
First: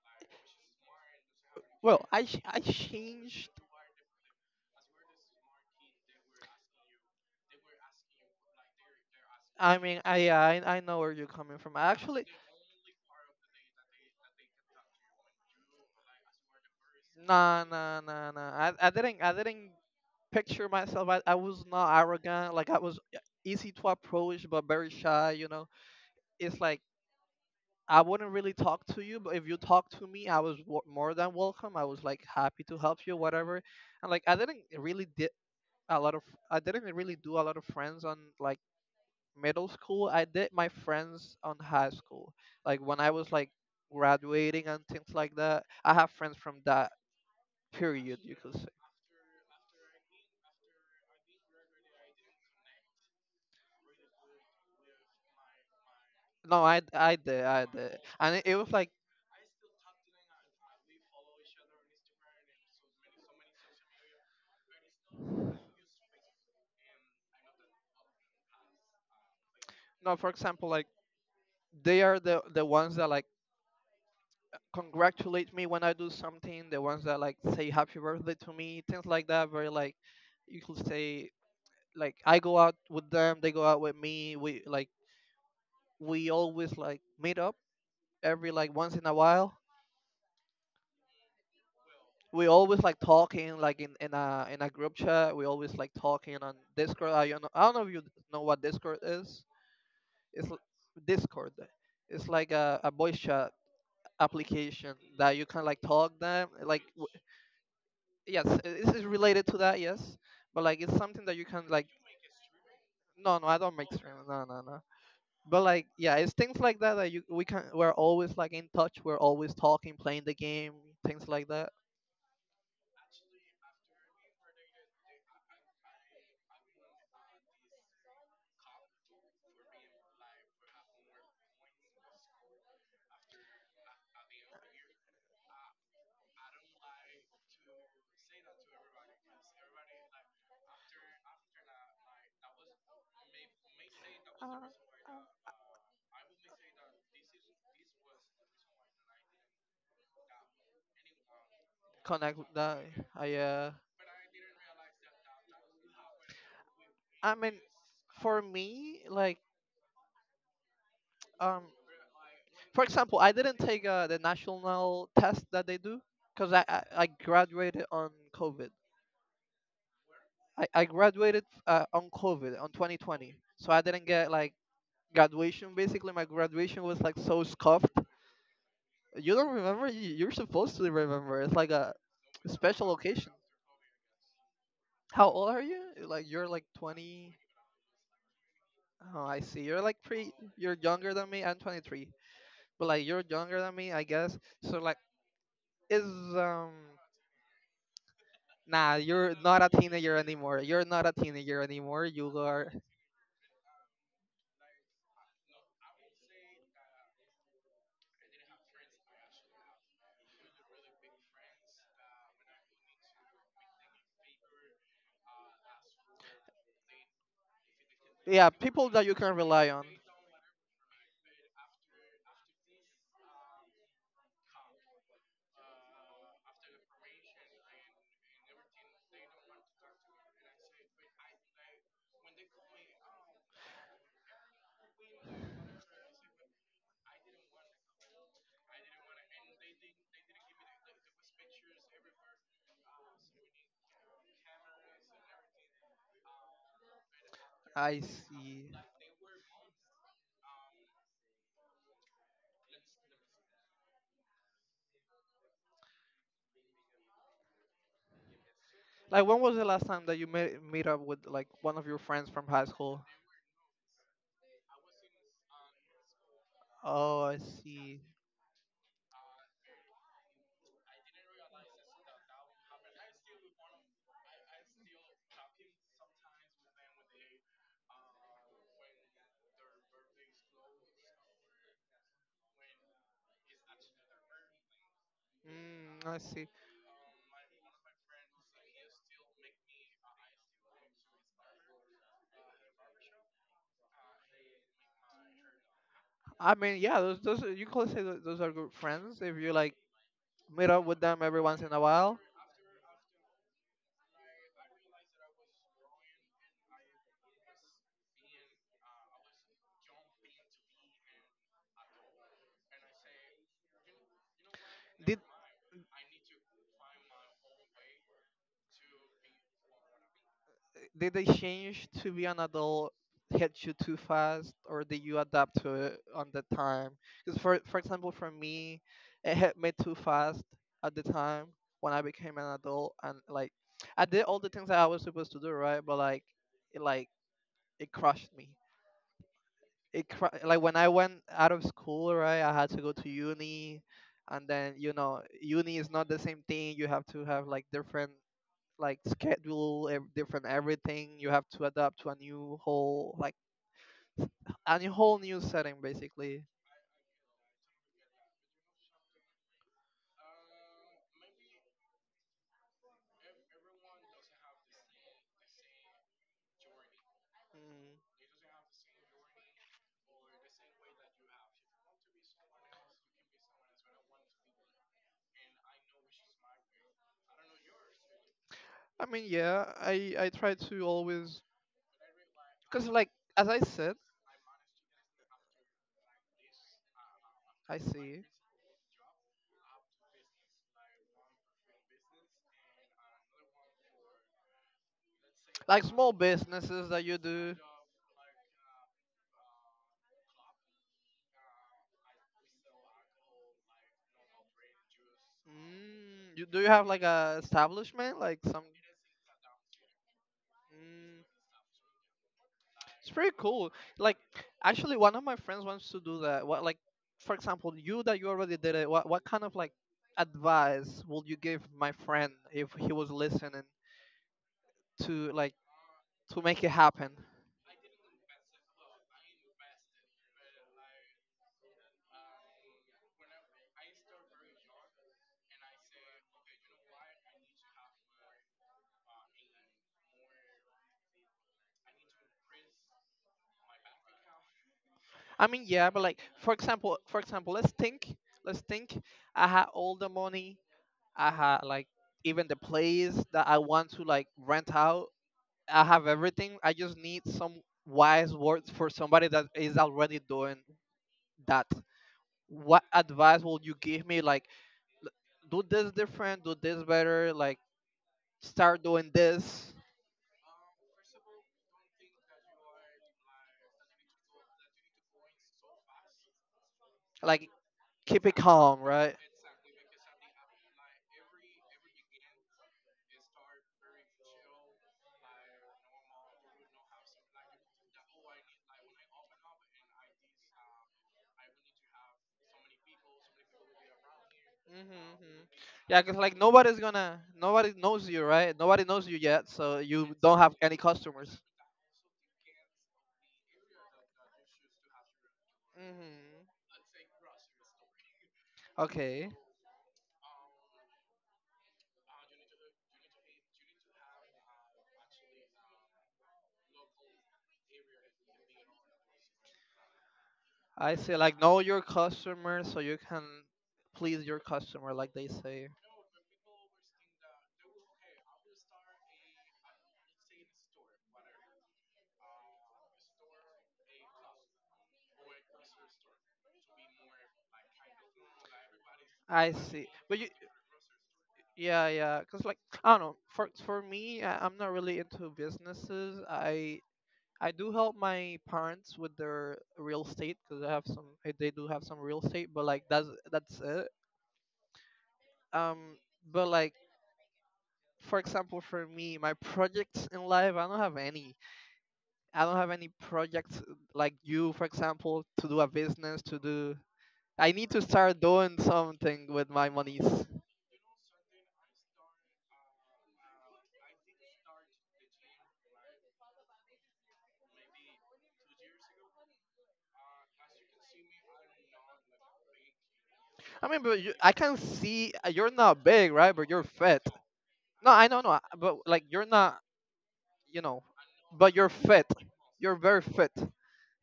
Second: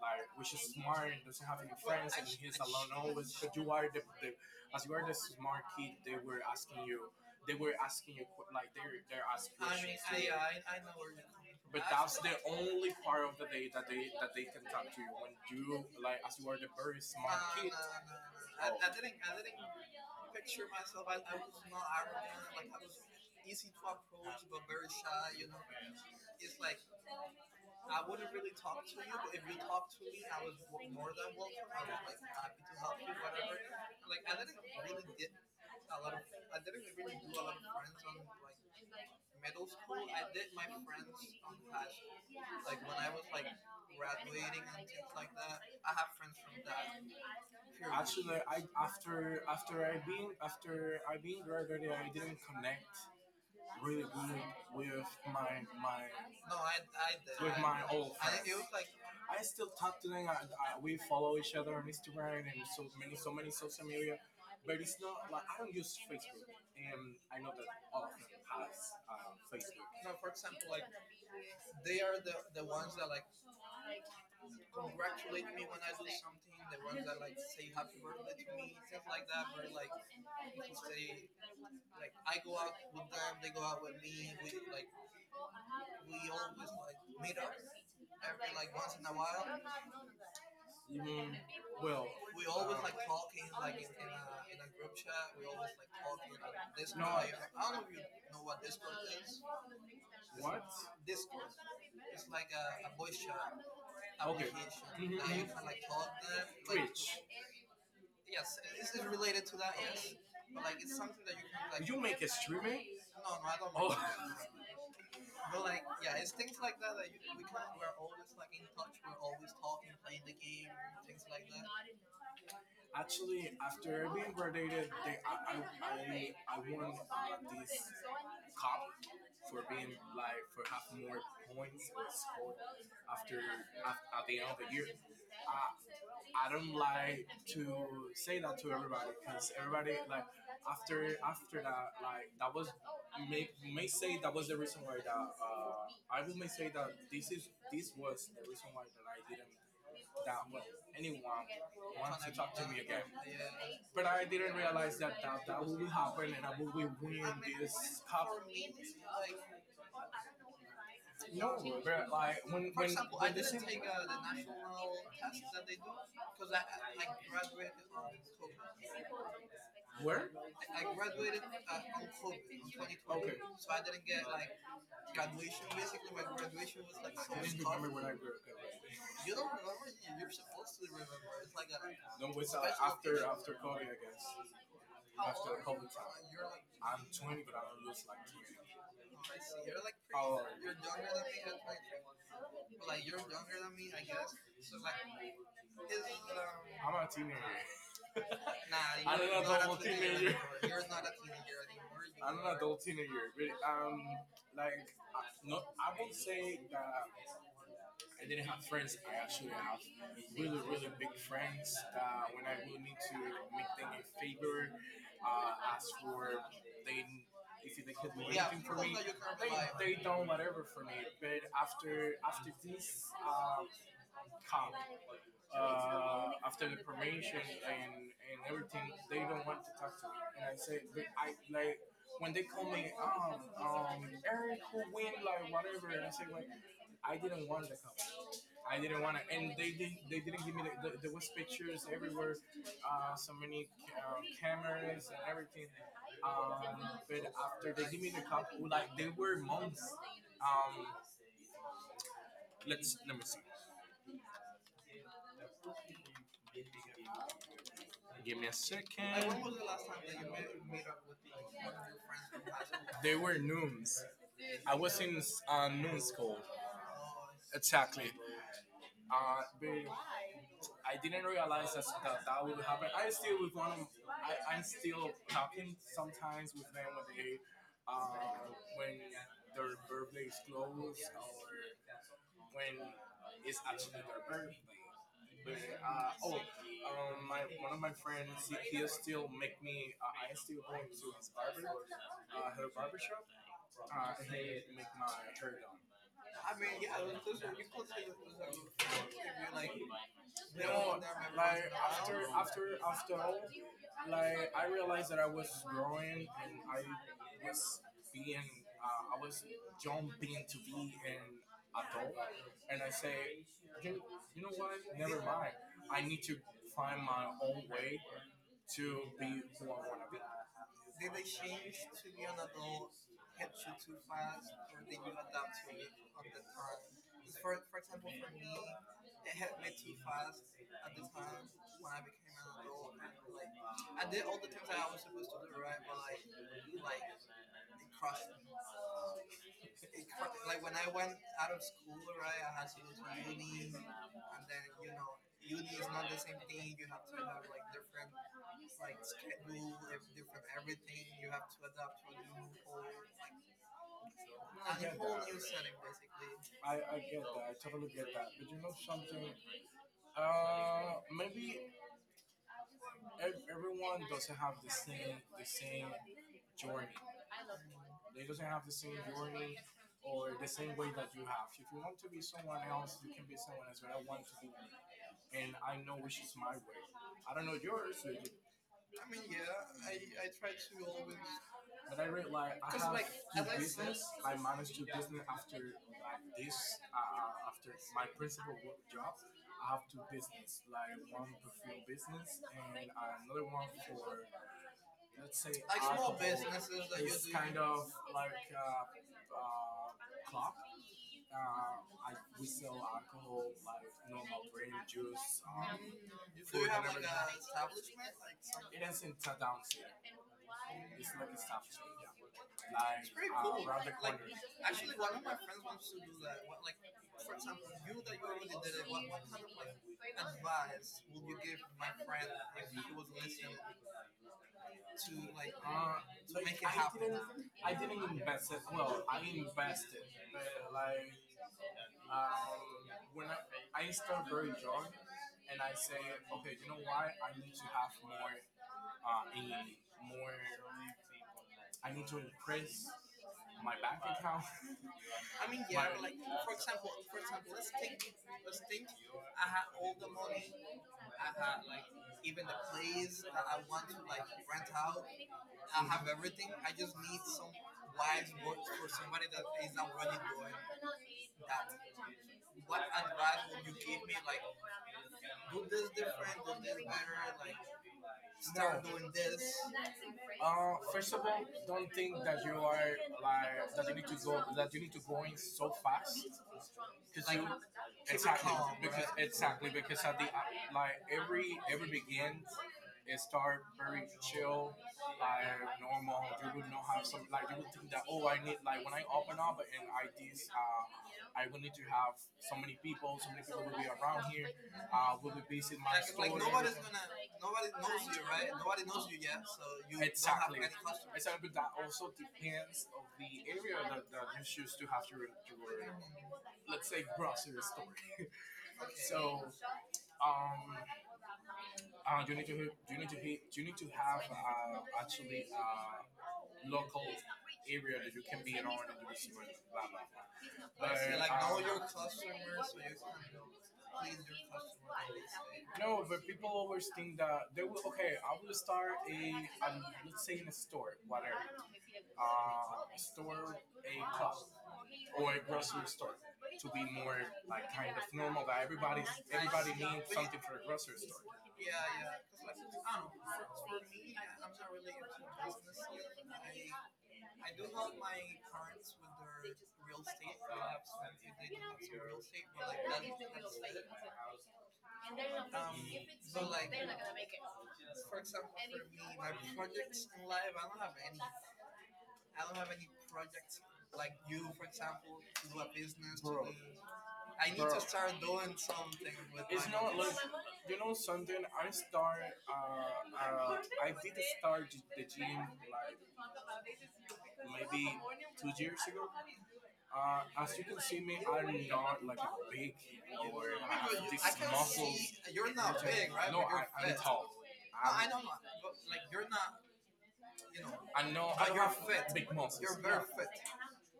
which is smart and doesn't have any Well, friends? He's I alone always. changed. But you are the, as you are the smart kid. They were asking you. They were asking you like they're asking I questions mean, to I you. I I know where you're coming from. But I that's actually the only part of the day that they can talk to you when you like as you are the very smart, nah, nah, kid. nah, nah, nah. Nah, I didn't picture myself. I, oh. I was not arrogant. Like I was easy Easy to approach, approach, but but very very shy. You know, it's like I wouldn't really talk to you, but if you talk up to me, I was more than welcome. I was like happy to help you, whatever. And like I didn't really did a lot of I didn't really do a lot of friends on like middle school. I did my friends on high school, like when I was like graduating and things like that. I have have friends. friends from that period, you Actually, could I say. after I been graduated, I didn't connect really good with my No, I, I I I did I, I my did, old and friends. it Was was like like I still talk to them. We follow each other on Instagram and so many social media, but it's not like I don't use Facebook, and I know that all of them has Facebook. no, for example, like they are the ones that like congratulate me when I do something, the Something. ones that like say happy birthday to me, things like that. Very like you could say like I go out with them, they go out with me. We always like meet up every like once in a while. We always like talking like in a group chat. We always like talking on Discord. I don't know if you know what Discord is. It's l- Discord. It's like a voice chat application that you can Mhm. like talk them like Twitch. yes, this is related to that, yes. But like it's something that you can That like you can. no no, I don't make Oh. streams, no no no. But like yeah, it's things like that that you we can we're always like in touch, we're always talking, playing the game, things like that. Graduated, cop for being like for having more points or score after, at the end of the year. Uh, I don't like to say that to everybody because everybody like after that like that was may say that was the reason why that I will may say that this was the reason why that I didn't that wa- anyone wants to Connect with talk to me that. again. I uh But I didn't realize that that will happen and I will win I mean this cup. for me like No, um but like when, for for when for example I when they, didn't take the national test that they do because I graduated on COVID. I, okay. I graduated on COVID on 2020, so I So didn't get like graduation. Basically my graduation was I like so scuffed, when I grew up. you don't remember. You're supposed to remember, it's like a No, it's special after occasion. after Kobe, I guess. How A old are you? Like time. you're like I'm 20? 20, but I don't look like 20. Oh, I see, you're like Like pretty, pretty. Oh. you're younger than me. I'm 23, but like you're younger I than me, I mean, guess. So like is um I'm a teenager. nah, Ah, I am you're an not a adult teenager teenager. anymore, you're not a teenager anymore, you I'm an are. adult teenager, but like, I, no, I would say that I didn't have friends. I actually have really, really big friends. When I will need to like, make them a favor, ask for they if they could do Yeah, anything for people me, that you can they, rely on. they done whatever for me. But after this cup, after the promotion and everything, they don't want to talk to me. And I say, but I like when they call me, Eric will win, like whatever. And I say, like, I didn't want the cup. I didn't want to, and they didn't. They didn't give me. There was pictures everywhere, so many cameras and everything. Um, but after they I give me the cup, see. like they were months. Um, let's let me see. Give me a Like when second. was the last time that you met meet up with like one of your friends from high school? They were nuns. I was in a nun school. Oh, I see. Exactly. Uh, they- I didn't realize that that would happen. I still with one. Of, I I'm still talking sometimes with them when they uh, when their birthday is close or when it's actually their birthday. But, Mm, I see. My one of my friends, he still make me. I still go to his barber, her barber shop. He make my hair done. I mean, yeah, you could say those are good friends if you like meet up with them every once in a while. You. Did did they change to be an adult, hit you too fast, or did you adapt to it on the time? Because for For for example, example, for me, it hit me too fast at the time when when I I became became an an adult, adult, and like I did all the things that I was supposed to do, right? But like it like it crushed me. Like when I went out of school, right? I had to go to uni, and then uni is not the same thing. You you have have to have like different like schedule, different everything. You you have have to to adapt adapt. to I get. a new Yeah, whole that. new Basically. setting, basically. I get that. I totally get that. But you know something? Maybe everyone doesn't have the same journey. Mm. They doesn't have the same journey or the same way that you have. If you want to be someone else, you can be someone else. But I want to be me, and I know which is my way. I don't know yours, I mean, yeah, I try to always but I read like I because like, have two as I I said, business. I managed two business after like this. After I my see. principal work job, I have two business. Like one perfume business and another one for let's say Like small businesses that you do. kind of like a club. I, we sell alcohol like normal brand juice. Mm, you You have like a establishment like some? ends in Town. Mm, it's It's pretty pretty cool. Like, actually, one of my friends wants to do that. What, like, for example, you that you already did it, what kind of like advice would you will give my friend if he was listening to like to to like, make make it. it I happen. happen? Didn't, I didn't invest it. Well, I invested, but like um, when I start very young, and I say, okay, you know why? I need to have more in more. I need to increase my bank account. I mean, Mean, yeah, but like, for example, example, let's think, let's let's think. think. I I had had all all the the. money. I had like Even. even the place that I want to like rent out. I have everything. I just need some wise words for somebody that is already doing that. What advice will you give me? Like do this different, do this better, like start Start. doing this, First of all, don't think that you are like that you need to go in so fast because you like keep it exactly calm, because right? exactly because at the like every begin it start very chill, like normal. You would not have some like you would think that oh I need like when I open up and I this I will need to have so many people will be around here, will Mm-hmm. be visiting Yeah, my because like like store. Nobody Nobody knows you, right? Nobody knows you yet, so you it's don't have any it's a customers. bit that also depends of the area that, that you choose to have your Hmm. let's say grocery store. Okay. So um, you need to have actually local area that you can be in order to receive blah blah blah. But I see. Like know um, your customer so you can please your customer, like they say. no, but people always think that they will. Okay, I will start a um, let's say in a store, whatever, store a club or a grocery store to be more like kind of normal that everybody's I everybody see. needs But you, something for a grocery store. yeah, yeah. Cause like I don't I don't know. know. For me, I'm not really into businesses. I do help my parents with their real estate because I have some. They do have some real estate, but like that's it. Um, but like for Example, example, for me, my projects in life, I don't have any. I don't have any projects like you, for example, to do a business, to bro, do. I need bro, to start. start doing something with my It's not monies. like you know something. I start. I did start the gym like maybe 2 years ago. As you can see me, I'm not like a big or I mean, but have you, these I can muscles. See see you're you're no, not but big, right? you're But you're I, I'm fit. tall. No, I I'm don't know, no, but like you're not, you know, but you're fit. You're very fit.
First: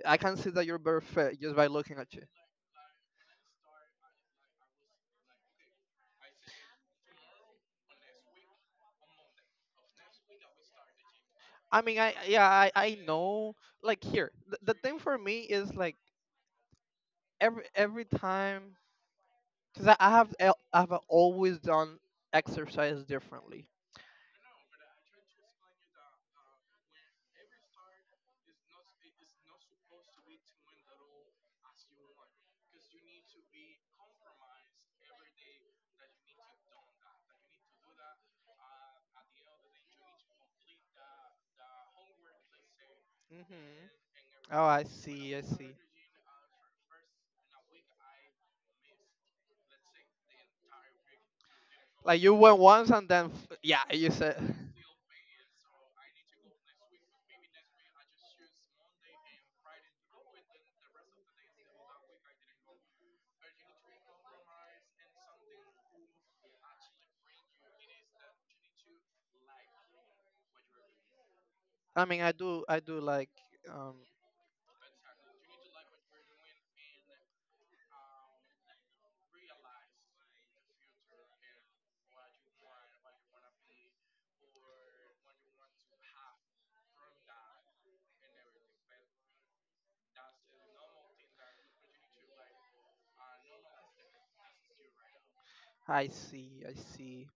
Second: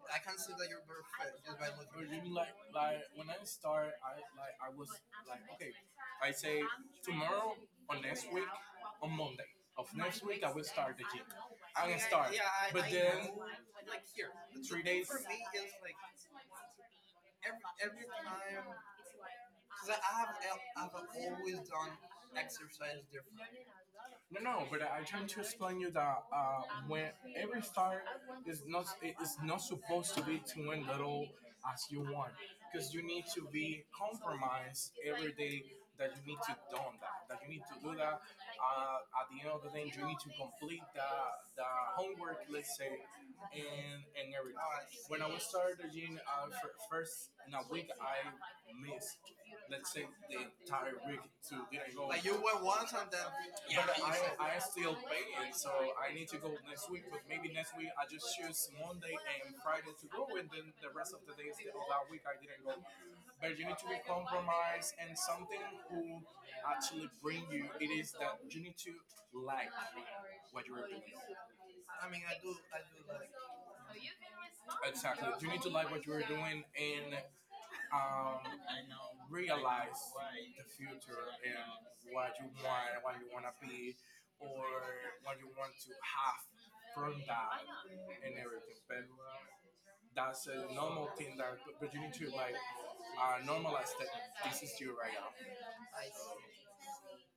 I can see that that you're you're very fair just by very looking at you. start, like I. I mean, I Yeah, yeah, I I, know. Like here, the thing for me is like every time, because I've always done exercise differently. you that to as you want because you need to be compromised every day that you need to do that at the end of the day you need to complete the homework let's say Hmm. And Oh, everything. I When I see, I was see. started the gym first in a week I missed let's say the entire week to didn't go. Like you went once and then yeah, Yeah, but you said. I still paying, so I need to go next week. But maybe next week I just choose Monday and Friday to go, and then the rest of the days of that week I didn't go. But you need to be compromised and something who actually bring you. It is that you need to like what you are doing. I mean, I do like. Um, Exactly. You need to like what you are doing and um, realize the future and what you want and what you want to be or what you want to have from that and everything. But that's a normal thing that, but you need to like normalize that this is you right now. I see, I see.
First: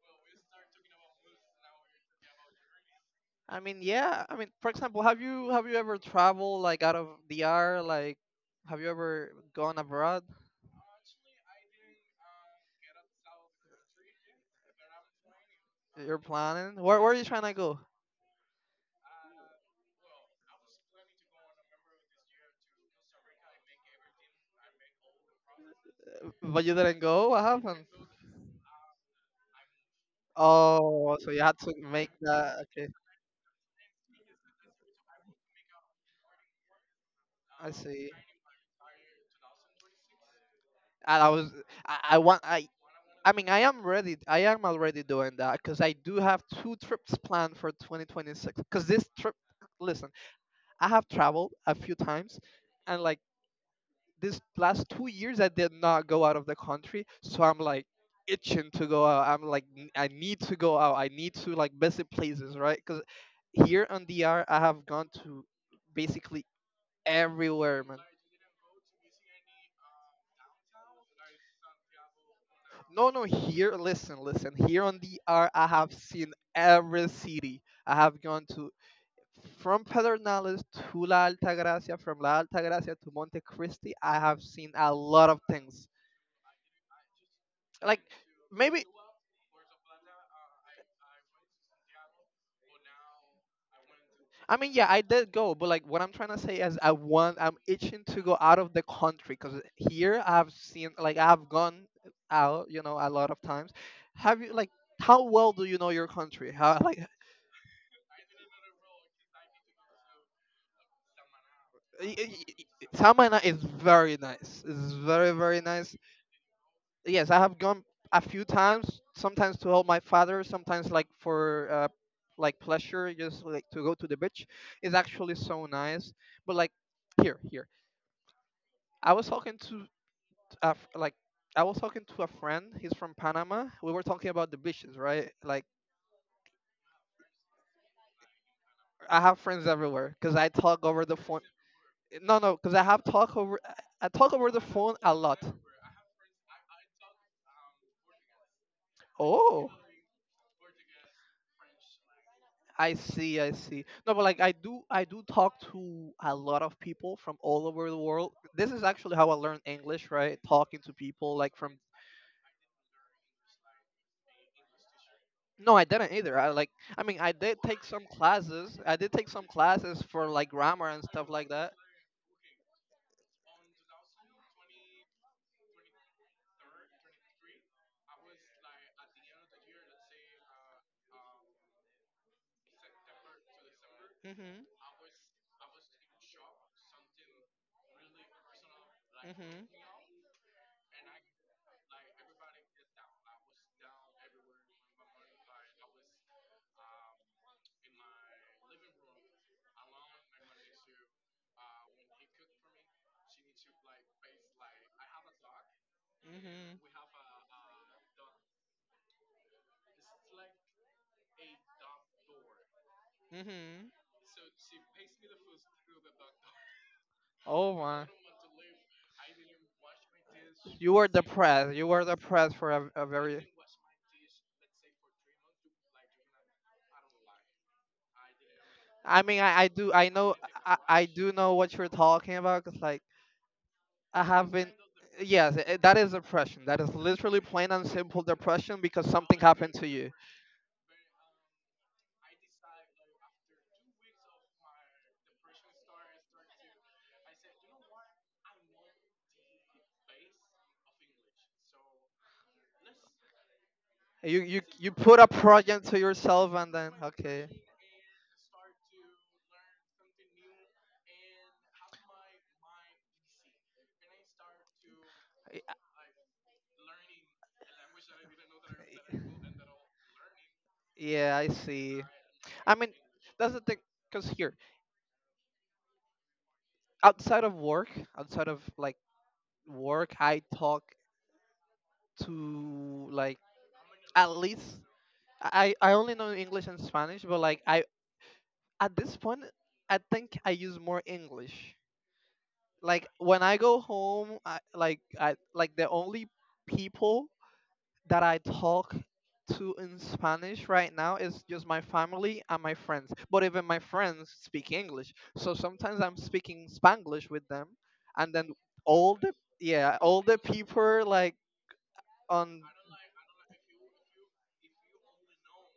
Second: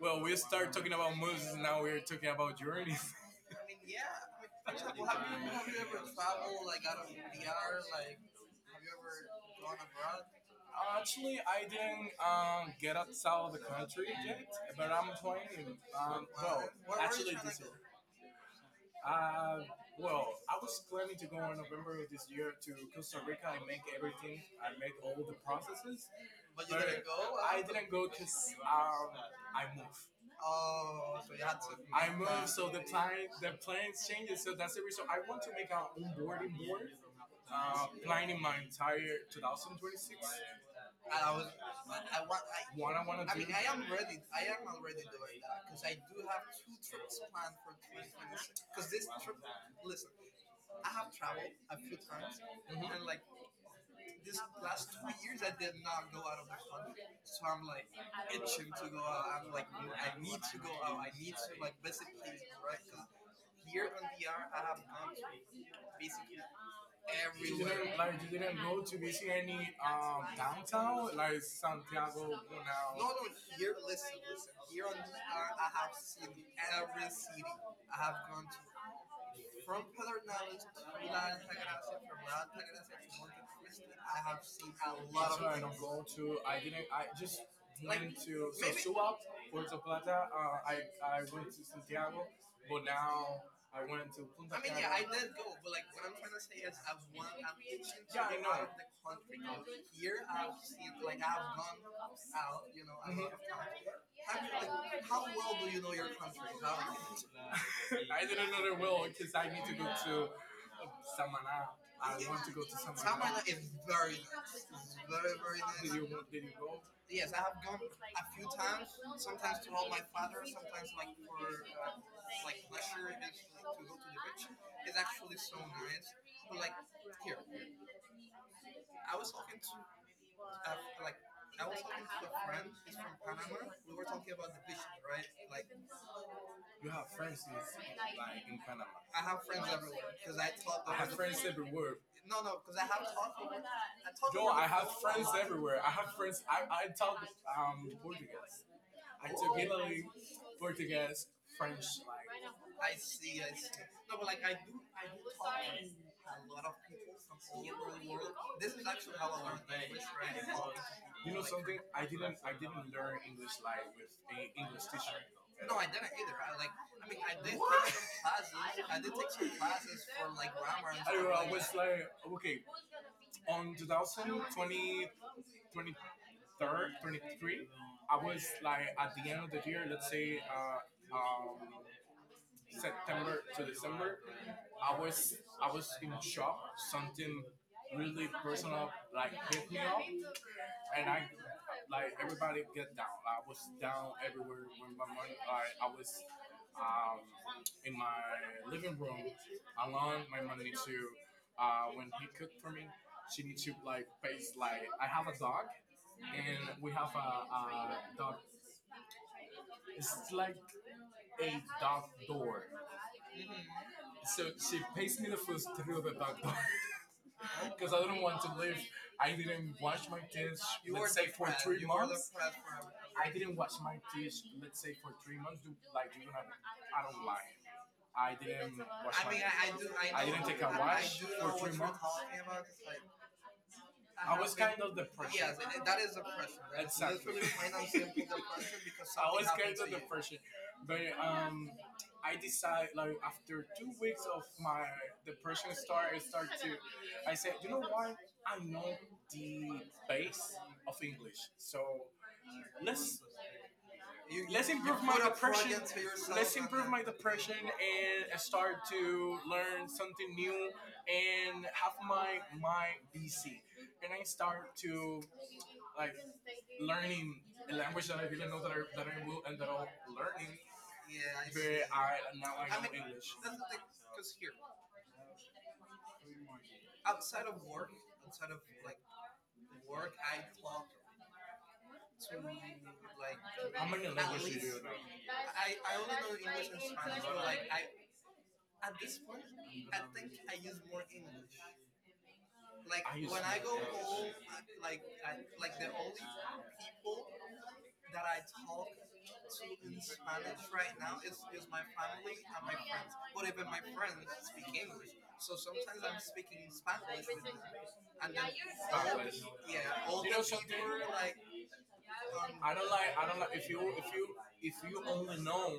Well, we start talking about movies, now we're talking about journeys. I I mean, mean, yeah. yeah. I mean, for example, Well, have you have you ever traveled like out of the R? Like, have have you you ever ever? gone uh, abroad? Actually, I didn't get outside of the country yet, but I'm planning. You're Well, planning? where Where are you Where are you actually trying trying to this to this go? year. Go? Well, I was planning to go in November of this year to Costa Rica and make everything. I make all the processes, But but you you but didn't didn't go? What I. Happened? didn't go because I moved. Oh, so you had to I make move that. so the Okay, time the plans changes. So that's the reason I want to make an onboarding board, I see. planning my entire 2026. And I was, I want, What I want to I I do. mean, I am Mean, ready. ready. I am already doing that because I do have two trips planned for 2026. Because this trip, listen, I have traveled a few times, and like Mhm. this last 2 years I did not go out of the country, so I'm like itching to go out. I'm like, I need to go out. I You need to like visit places," right? Because here on DR I have gone to basically everywhere, didn't man. like you didn't go to visit any downtown like Santiago, No, no, Punao. here, listen, listen. Here on DR I have seen every city. I have gone to from Pedernales to La Altagracia, from La Altagracia to Monte Cristi. I have seen a Somewhere lot of I'm right now things. going to, I didn't, I just Like went to so maybe Suat, Puerto Plata. I went to Santiago, but now I went to Punta I I mean, mean, yeah, I Cana. did Go, go, but but like, like what what I'm I'm trying trying to to say say is, is, I I have won. want, Yeah, I'm itching I get to go out out know of of the the country country because here here. I've seen, like, I've gone out, a lot of times. Have you, like, how well do you know your country? How, like, I didn't know there will because I need to go to uh, Samaná. I want to go to Samaná. Samana is very nice. It's very, very Did nice. you did you go? Yes, I have gone a few times, sometimes to help my father, sometimes like for, like pleasure, just like to go to the beach. It's actually so nice. But like here, I was talking to a f like I was talking to a friend. He's from Panama. We were talking about the beaches, right? Like You have friends in, like in I have friends Panama. everywhere because I talk I over have the phone. friends everywhere. No, no, because I have talk over. I talk Yo, over the I have phone a friends lot. everywhere. I have friends. I talk Portuguese. I took Oh, Italy, Portuguese, French. I Like, see, I see. No, but like I do, talk to a lot of people from all over the world. This is actually how I learned English, right? Talking to you people know like something? from. I didn't learn English like with an English teacher. No, I didn't either. I like. I mean, I did What? take Take some classes. I did take some classes for like grammar and stuff I, I like was that. like, okay, on 2020, 23rd, 23, I was like at the end of the year, let's say September to December, Hmm. I was I was in shock. Something really personal, like hit Mhm. me up, and I like everybody get down. I was down everywhere when my money. Like I was um in my living room alone. My mom needs to when he cooked for me, she needs to like face like I have a dog, and Mhm. we have a dog. It's like a dog door. Mhm. So she pays me the food through the dog door. Oh Because I my. didn't want to live. I didn't wash my teeth You were for depressed. three You were months. depressed for a, I very. didn't wash my teeth, let's say, for 3 months. Do, like, you don't have, I don't lie. I didn't wash I my mean, I teeth. do. I I know. didn't take a I wash do for know what three you're months. talking about. Cause like I It have was been. kind of depression. Yes, that is depression. That is Exactly. literally Plain plain and and simple because I something depression because something was happened happened scared to of to you. you. Depression, but I decide like after 2 weeks of my depression start, I said, you know what? I know the base of English, so let's You You, you let's you you improve my put put a depression. project to yourself Let's and improve then my okay. depression and start to learn something new and have my BC. And I start to Eh, like learning a language that I didn't know that I will end up learning. Yeah, I But see. I now I I know mean, English. that's the thing, because here, outside of work, outside of like work, I talk to Like, like how many at languages least do you know? I only know English and Spanish, but like I at this point, I think I use more English. like Like I use- when I go home, I like the only people that I talk to in Spanish right now is just my family and my friends. But even my friends speak English. So so sometimes I'm speaking speaking Spanish Spanglish with them, and then all the Spanish. yeah, all You the know something? people like on I don't like. I don't like. If you only know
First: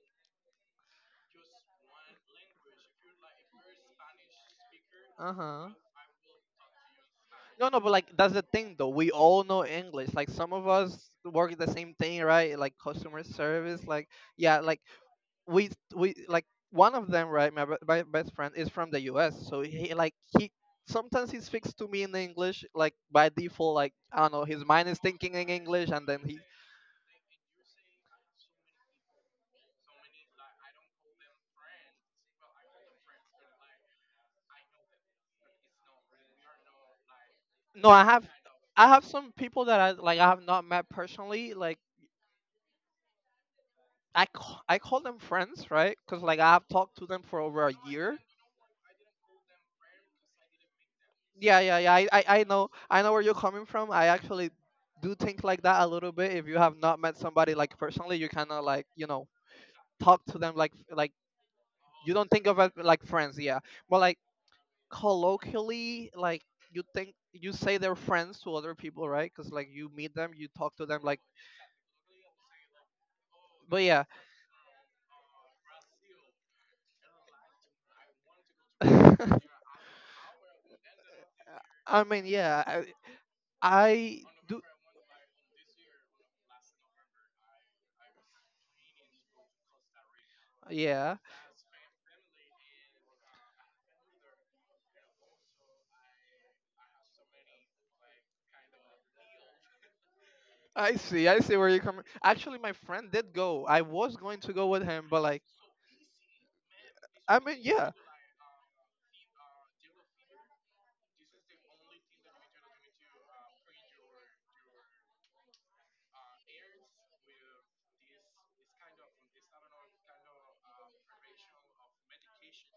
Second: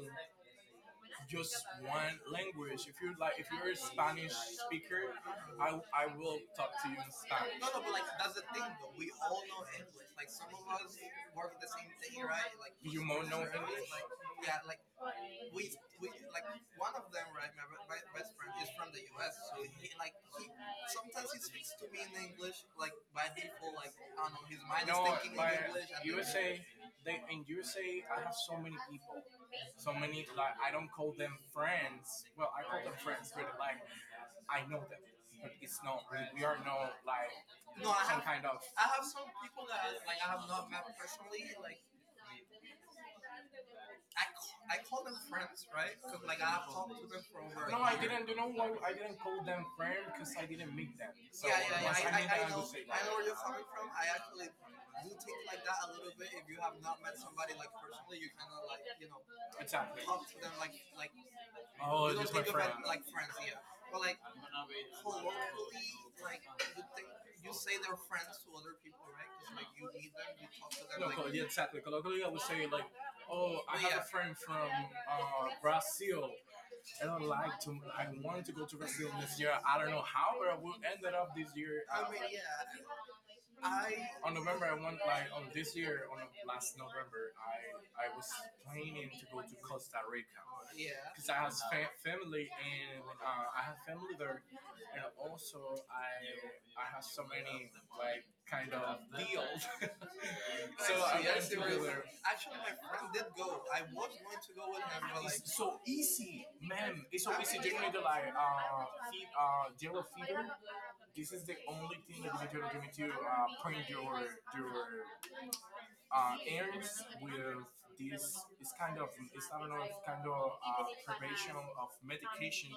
just one language. If you're like, if you're a Spanish speaker, uh-huh. I will talk to you in Spanish. No, no, but like that's the thing though. We all know English. Like some of us work the same thing, right? Like You customer won't know service, English. Like, like, yeah, yeah, like we like one of them, right? My best friend is from the US. So he, like like, he sometimes he speaks to me in English, like like, by by I default. Like, I don't don't know, know, his his mind mind is no, is no, thinking in English. English, and then he USA, they in USA, I have so many people, so many, like, I don't call them friends. Well, I call them friends, but like I know them, but it's not. We are not like no, no, i have kind of i have have some some people people that I, that like, like I I have have not not met met personally, personally. Like I I call call them them friends, friends, right? right? Because Because like like, I I have talk talked to to them for over them. a No, I year. didn't. You know why I didn't call them friend? Because I didn't meet them. So Yeah, yeah, yeah, once I, I i I know. know i know where you're coming from. I actually do think like that a little bit. If you have not met somebody like personally, you kind of like, Exactly. talk to them, like, you don't Just my think think of friend. it Like like friends. friends, Yeah. yeah. But like, colloquially, like, you think you say they're They're friends to other people, right? Because like you meet them, you talk to them, no, like. yeah, exactly. Colloquially, I would say like, oh, I But have, yeah, a yeah, friend from Brazil, and I like to. I wanted to go to Brazil this year. I don't know how, but I ended up this year. I mean, yeah, I, I I On do. November I went like on this year on last November I was planning to go to Costa Rica Yeah, because I have family and I have family there and also I have so many, like, kind of deals so I I see. I went see where you're to there. coming. Actually, my friend did go. I was going to go with him, but To like, It's so easy, man. It's so I easy. mean, You yeah, need to like feed, deal with feeder. This is the only thing that you need to do to print your earnings with this. It's kind of, it's, I don't know, it's kind of prevention of medication,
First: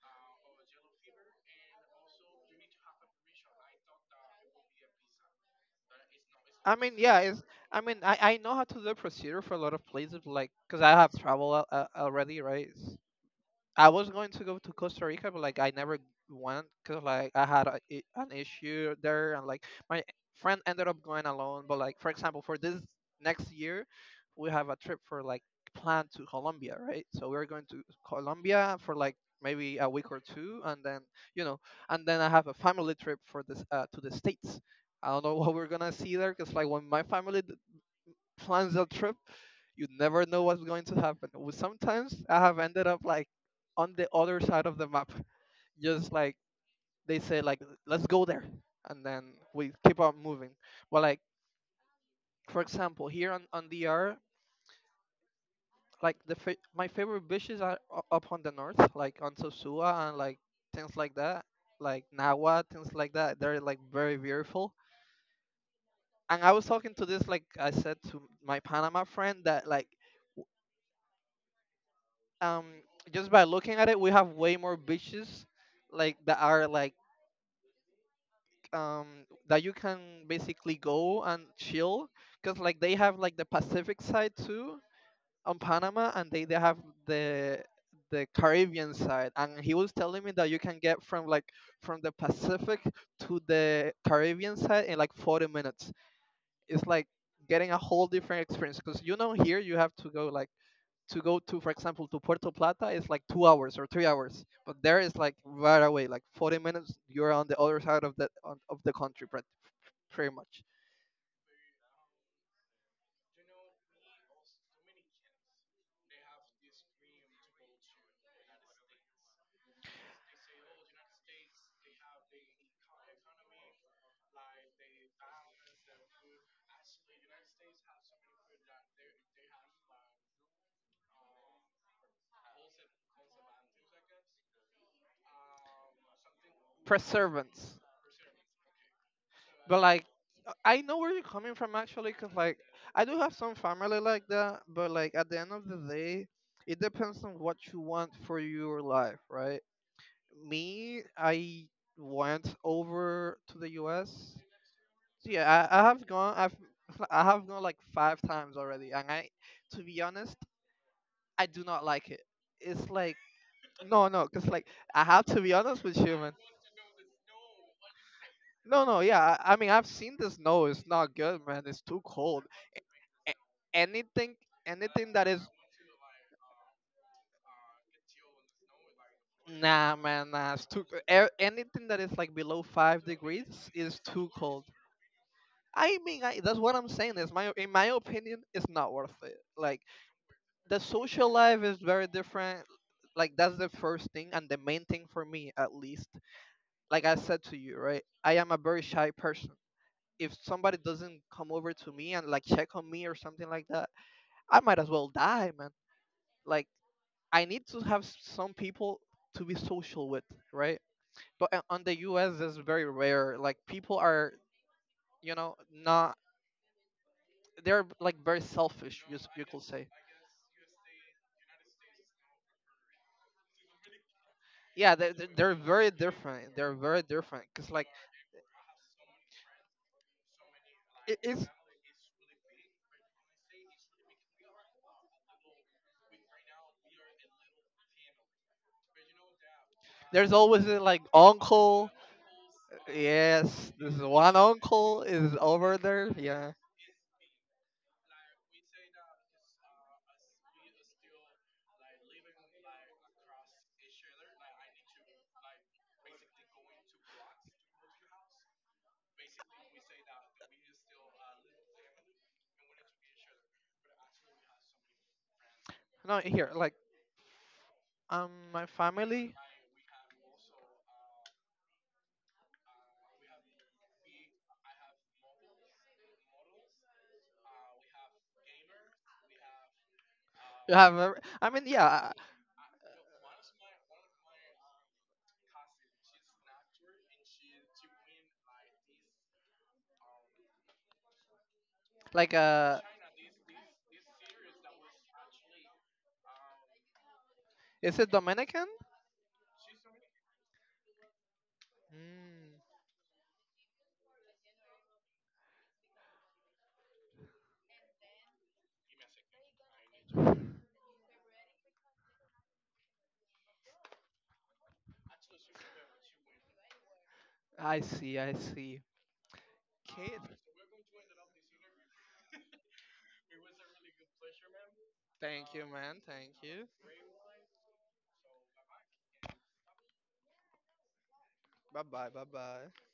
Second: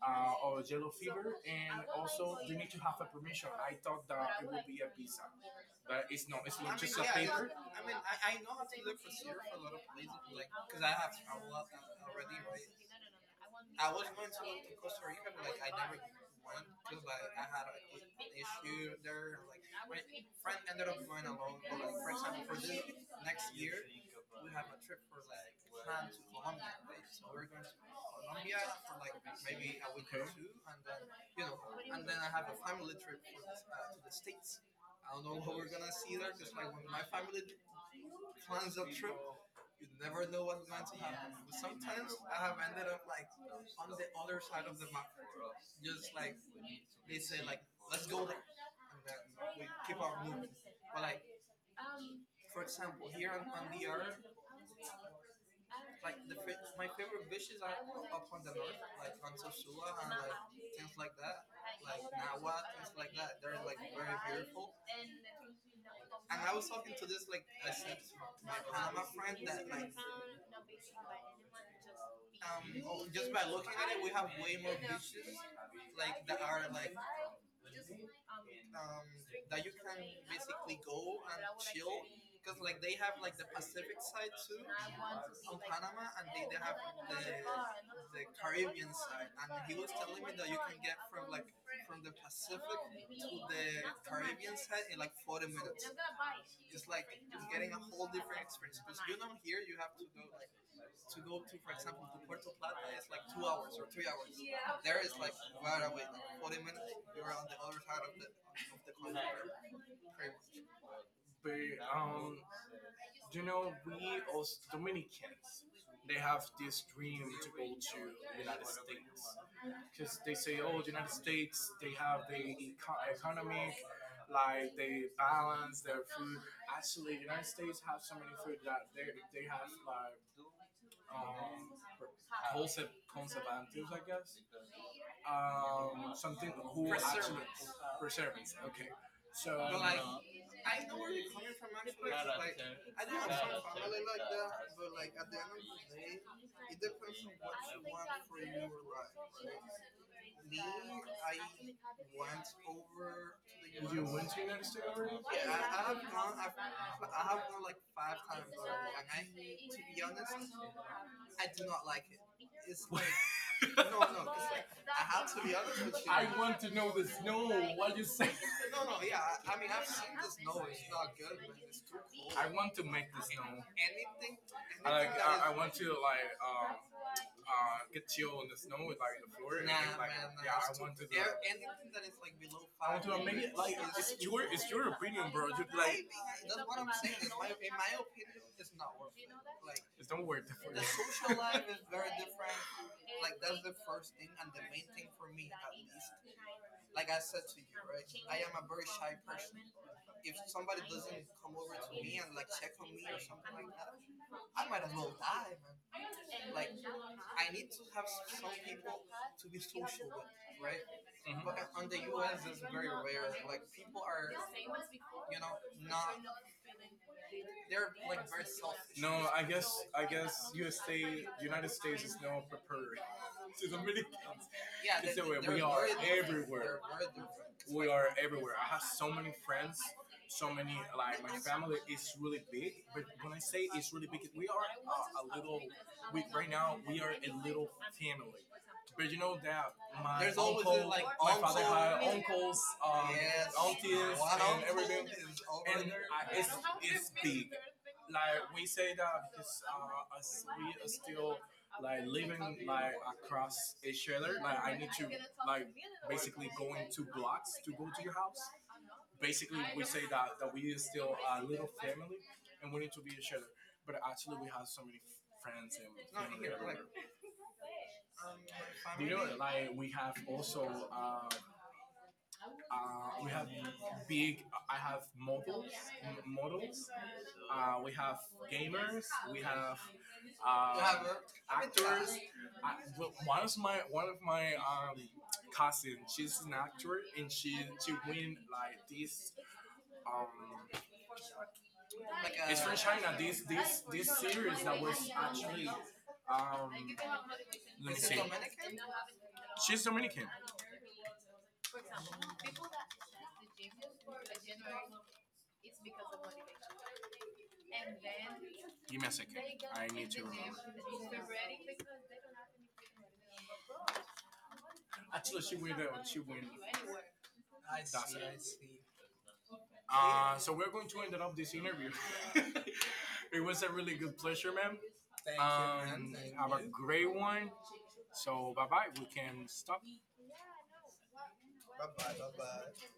or yellow fever, and also you need to have a permission. I thought that it would be a visa, but it's not. It's I not mean, just a, yeah, yeah. It's. paper. I mean, I know how to do the procedure for a lot of places, like, cause I have traveled, already, right? I was going to go to Costa Rica, but like I never went, because like I had an issue there, and like my friend ended up going Kind of alone. But, like, for example, for this next year, we have a trip for, like, planned to Colombia, right? So we're going to Colombia for like maybe okay a week or too, two, and then, you know, and then I have a family trip for this, to the States. I don't know, what we're gonna see there, because like when my family plans that trip, you never know what's going to happen. Sometimes I have ended up like like on the other side other of the map. Just like they say, like, let's go there, and that, then we keep on moving. But, like, for example, here on DR, like the my favorite just beaches are up on the north, like on Sosua and like things like that. that, like Nawa, things like that. They're like very beautiful. And I was talking to this, Just like like I said to my Panama friend, that like, um just by looking at it, we have way more beaches like that are like, um um, that you can basically go and chill, because like they have like the Pacific side too on Panama, and they have the the Caribbean side. And he was telling me that you can get from, like, from the Pacific to the Caribbean side in like 40 minutes. It's like getting a whole different experience, because, here you have to go like, to go to, for example, to Puerto Plata is like 2 hours or 3 hours, but there is like right away, like 40 minutes, you're on the other side of of the country, pretty much. but um, you know, we as Dominicans, they have this dream to go to United States because they say, oh, United States, they have the economic, like they balance their food. Actually, United States have so many food that they have like um concept conservatives, I guess. Actually, Perseverance, but like I know where you're coming from, actually, cause like I do have some family like that, but like at the end of the day, it depends on what you want for your life, right? Me, I went over to the U.S. So yeah, I have gone. I have gone like like five times already, and I, to be honest, I do not like it. it's It's like like, no, no, no, no, because like I have to be honest with you, man. No, no, yeah. I mean, I've seen the snow. It's not good, man. It's too cold. A- anything, anything that is, want to like uh in the snow with like nah, like, man, man, nah, nah. yeah, It's I too. want to do. a- There, Anything that is like below I want five to make it. degrees is too cold. You're I mean, that's what I'm saying. Is my in my opinion, it's not worth it. like Like, it's not worth. the social life is very different. Like, that's the first thing and the main thing for me, at least. Like I said to you, right? I am a very shy person. If somebody doesn't come over to me and like check on me or something like that, I might as well die, I, man. man, Like, I need to have some people to to be. be social with, right? But on the Mhm. U.S. it's very rare. Like, people are, you know, not. They're like very selfish. You could say. USA the, Yeah, yeah. It's they're very they, different. They're very different, because we like are everywhere. I have so many friends, so many, it like, my is family is really big. But when I say it's really big, we are a little. We right now we are a little family. But you know that my there's uncle, always, like, my father uncle. had uncles, Yes, aunties, this one and everything. uncle is over And there, there. it's Yeah. it's big. Like we say that because us, we are still, like, living, like, across each other. Like I need to, like, basically going 2 blocks to go to your house. Basically, we say that that we are still a little family and we need to be each other. But actually, we have so many friends and No, family here, like, my you know, family. like we have also. Um, we have big. I have models, models. We have gamers. We have You uh, have I mean, yeah, actors. I, well, one of my cousin, she's an actor, and she win like this um. like, It's from China. This series that was actually. Let me is see. it Dominican? She's Dominican. Mm, Give me a second. I need to remember. Actually, she win. She win. I. I That's see, see, it. I I see. see. Kid. So we're going to end up this interview. It was a really good pleasure, man. Thank you, Thank you, man. man. Thank Thank have a you. you. Great one. So, bye bye. We can stop. Bye bye, bye bye.